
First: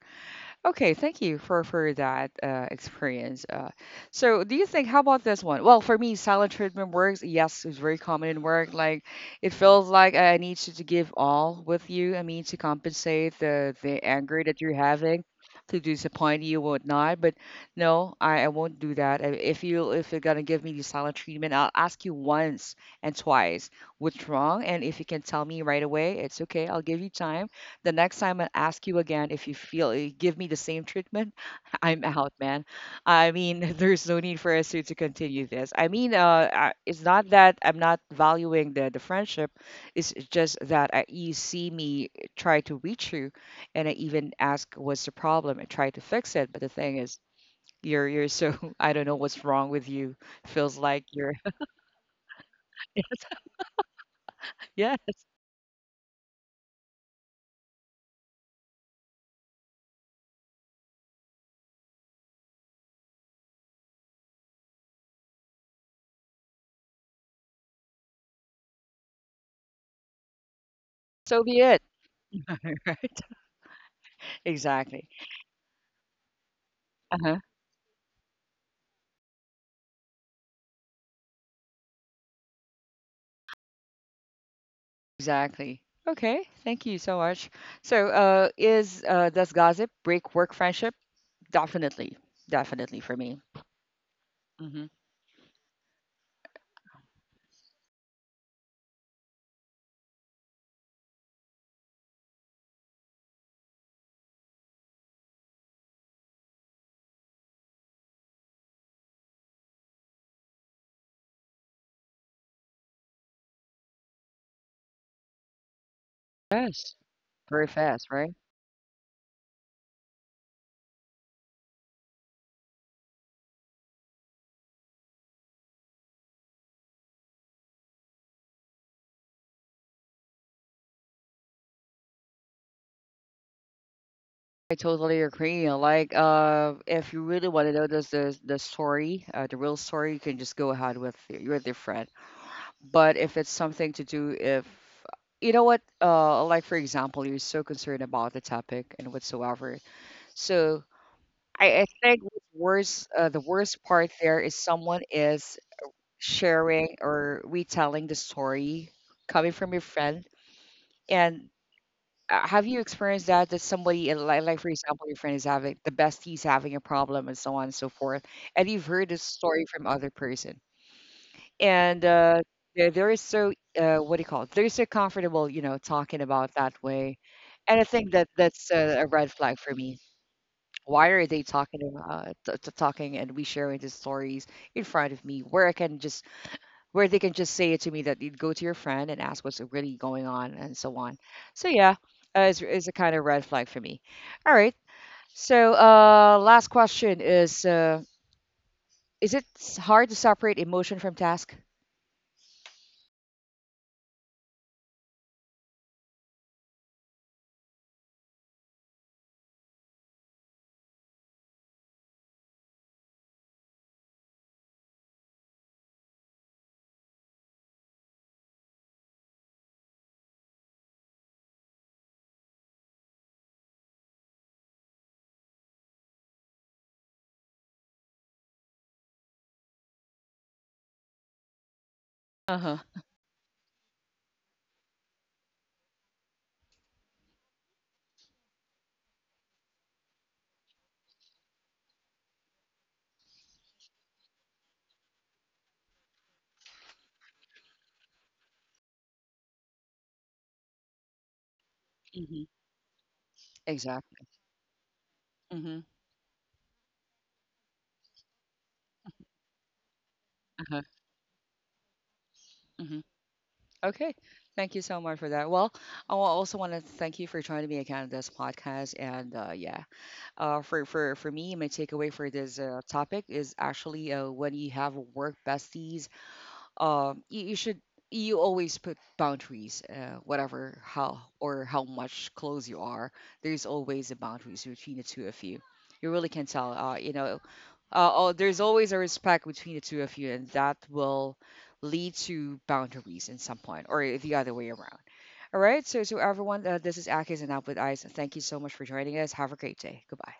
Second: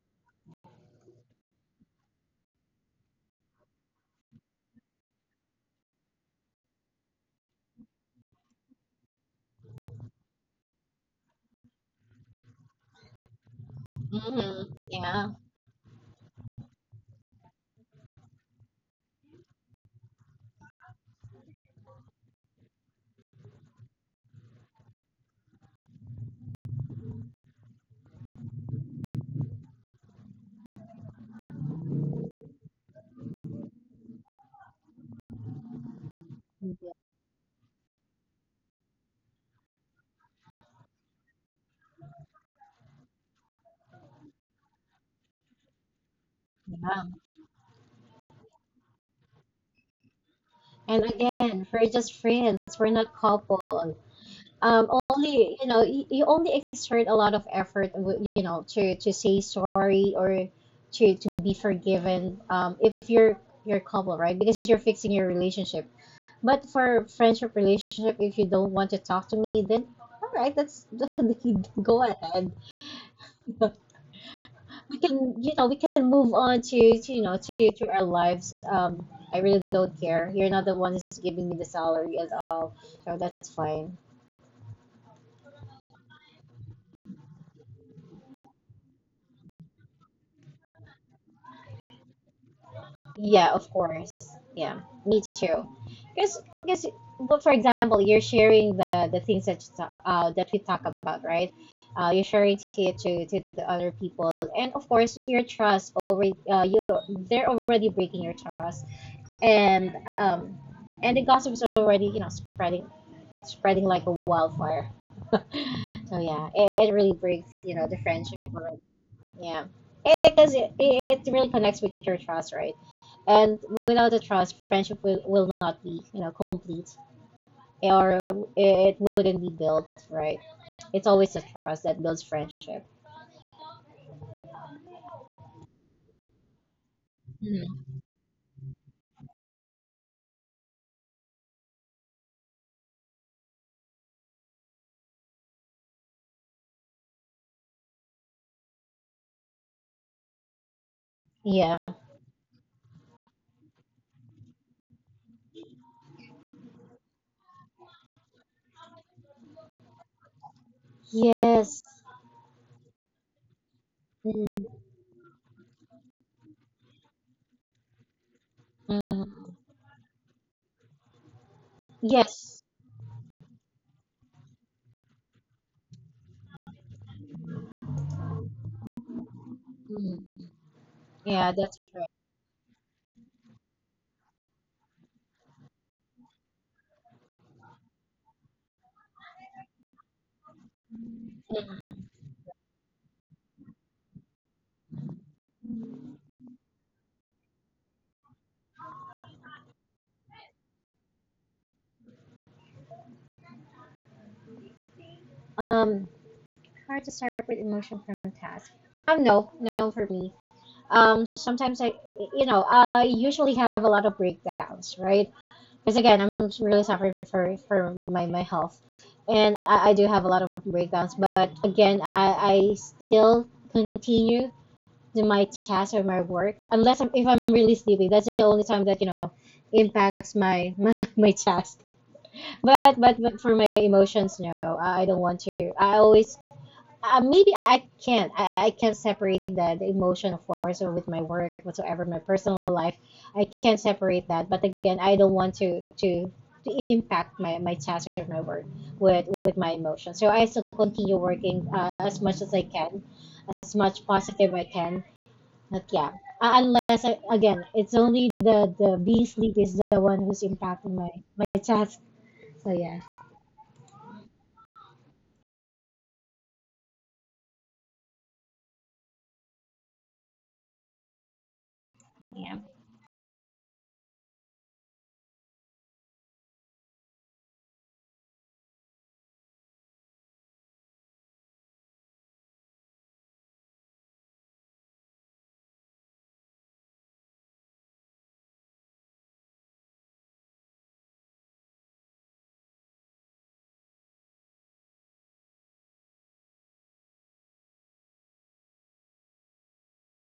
S1: Okay, thank you for that, experience. So, do you think? How about this one? Well, for me, silent treatment works. Yes, it's very common in work. Like, it feels like I need you to give all with you. I mean, to compensate the anger that
S2: Hmm.
S1: you're having,
S2: Yeah.
S1: to disappoint you, whatnot. But no, I won't do that. If you if you're gonna give me the silent treatment, I'll ask you once and twice what's wrong, and if you can tell me right away, it's okay. I'll give you time. The next time I ask you again, if you feel you give me the same treatment, [LAUGHS] I'm out, man. I mean, [LAUGHS] there's no need for us to continue this. I mean, it's not that I'm not valuing the friendship. It's just that you see me try to reach you, and I even ask what's the problem and try to fix it. But the thing
S2: Yeah.
S1: is, you're so [LAUGHS] I don't know what's wrong with you. Feels
S2: And
S1: like you're
S2: again,
S1: [LAUGHS]
S2: we're just friends. We're not couple. Um,
S1: yeah.
S2: only you only exert a lot of effort, to say sorry or to be forgiven. If you're couple, right? Because you're fixing your relationship. But for friendship relationship, if you don't want to talk to me, then all right, that's
S1: So be it.
S2: [LAUGHS] go ahead.
S1: [LAUGHS]
S2: [LAUGHS] We
S1: Exactly.
S2: can, you know, we can move on to you know,
S1: Uh-huh.
S2: to our lives. I really don't care. You're not the one who's giving me the salary at all, so that's fine.
S1: Exactly. Okay, thank you so much. So, is does gossip break work friendship? Definitely, definitely for me.
S2: Yeah, of course.
S1: Hmm.
S2: Yeah, me too. Because, well, for example, you're sharing the things that that we talk about, right? You're sharing it to the other people, and of course, your trust already you they're already breaking your trust, and um, and the gossip is already spreading like a wildfire. [LAUGHS] So yeah, it,
S1: Yes.
S2: it really
S1: Very
S2: breaks
S1: fast,
S2: the
S1: right?
S2: friendship. Yeah, it because it really connects with your trust, right? And without the trust, friendship will not be complete, or it wouldn't be built, right? It's always the trust that builds friendship.
S1: I totally agree. Like, if you really want to know
S2: Mhm.
S1: this, the story, the real story, you can just go ahead with your friend. But if it's something to do, if, you know what, like for example, you're so concerned about the topic and whatsoever, so I
S2: Yeah.
S1: think what's worse, the worst part there is someone is sharing or retelling the story coming from your friend. And
S2: Yes.
S1: have you experienced that? That somebody, like for
S2: Mm,
S1: example, your friend is having the best, he's having a problem and so on and so forth, and you've heard this
S2: mm.
S1: story from other person, and
S2: Yes.
S1: they're so, what do you call it? They're so comfortable, you know, talking about that way. And I think that that's a red flag for me.
S2: Mhm.
S1: Why are they
S2: Yeah,
S1: talking
S2: that's right.
S1: about talking and we sharing these stories in front of me, where I can just, where they can just say it to me that you'd go to your friend and ask what's really going on and so on. So yeah,
S2: Mhm.
S1: is a kind of red flag for me. All right. So, last question is, hard to separate emotion from task?
S2: Um, hard to start with emotion from task. No, no for me. Sometimes you know, I usually have a lot of breakdowns, right? Because again, I'm really suffering for my health, and I do have a lot of breakdowns. But again, I still continue to my task or my work unless if I'm really sleepy. That's the only time that impacts my [LAUGHS] my task.
S1: Uh-huh.
S2: But, for my emotions, no, I don't want to. I always maybe I can't. I can't separate the emotion, of course, or with my work whatsoever, my personal life. I can't separate that. But again, I don't want to, impact my task or my work with my emotion. So I still continue working as
S1: Hmm.
S2: much as I can, as
S1: Exactly.
S2: much positive I can.
S1: Mm-hmm.
S2: But yeah, unless I, again, it's only the being sleep is the one who's
S1: Uh-huh.
S2: impacting my task. So
S1: Mm-hmm.
S2: yeah.
S1: Okay. Thank you so much for that. Well, also want to thank you for joining me again on this podcast. And yeah, for me, my takeaway for this,
S2: Yeah.
S1: topic is actually, when you have work besties, you should, you always put boundaries, whatever how or how much close you are. There's always a boundaries between the two of you. You really can tell. You know, oh, there's always a respect between the two of you, and that will lead to boundaries in some point or the other way around. All right. So so everyone, this is Akis and Out with Eyes. Thank you so much for joining us. Have a great day. Goodbye.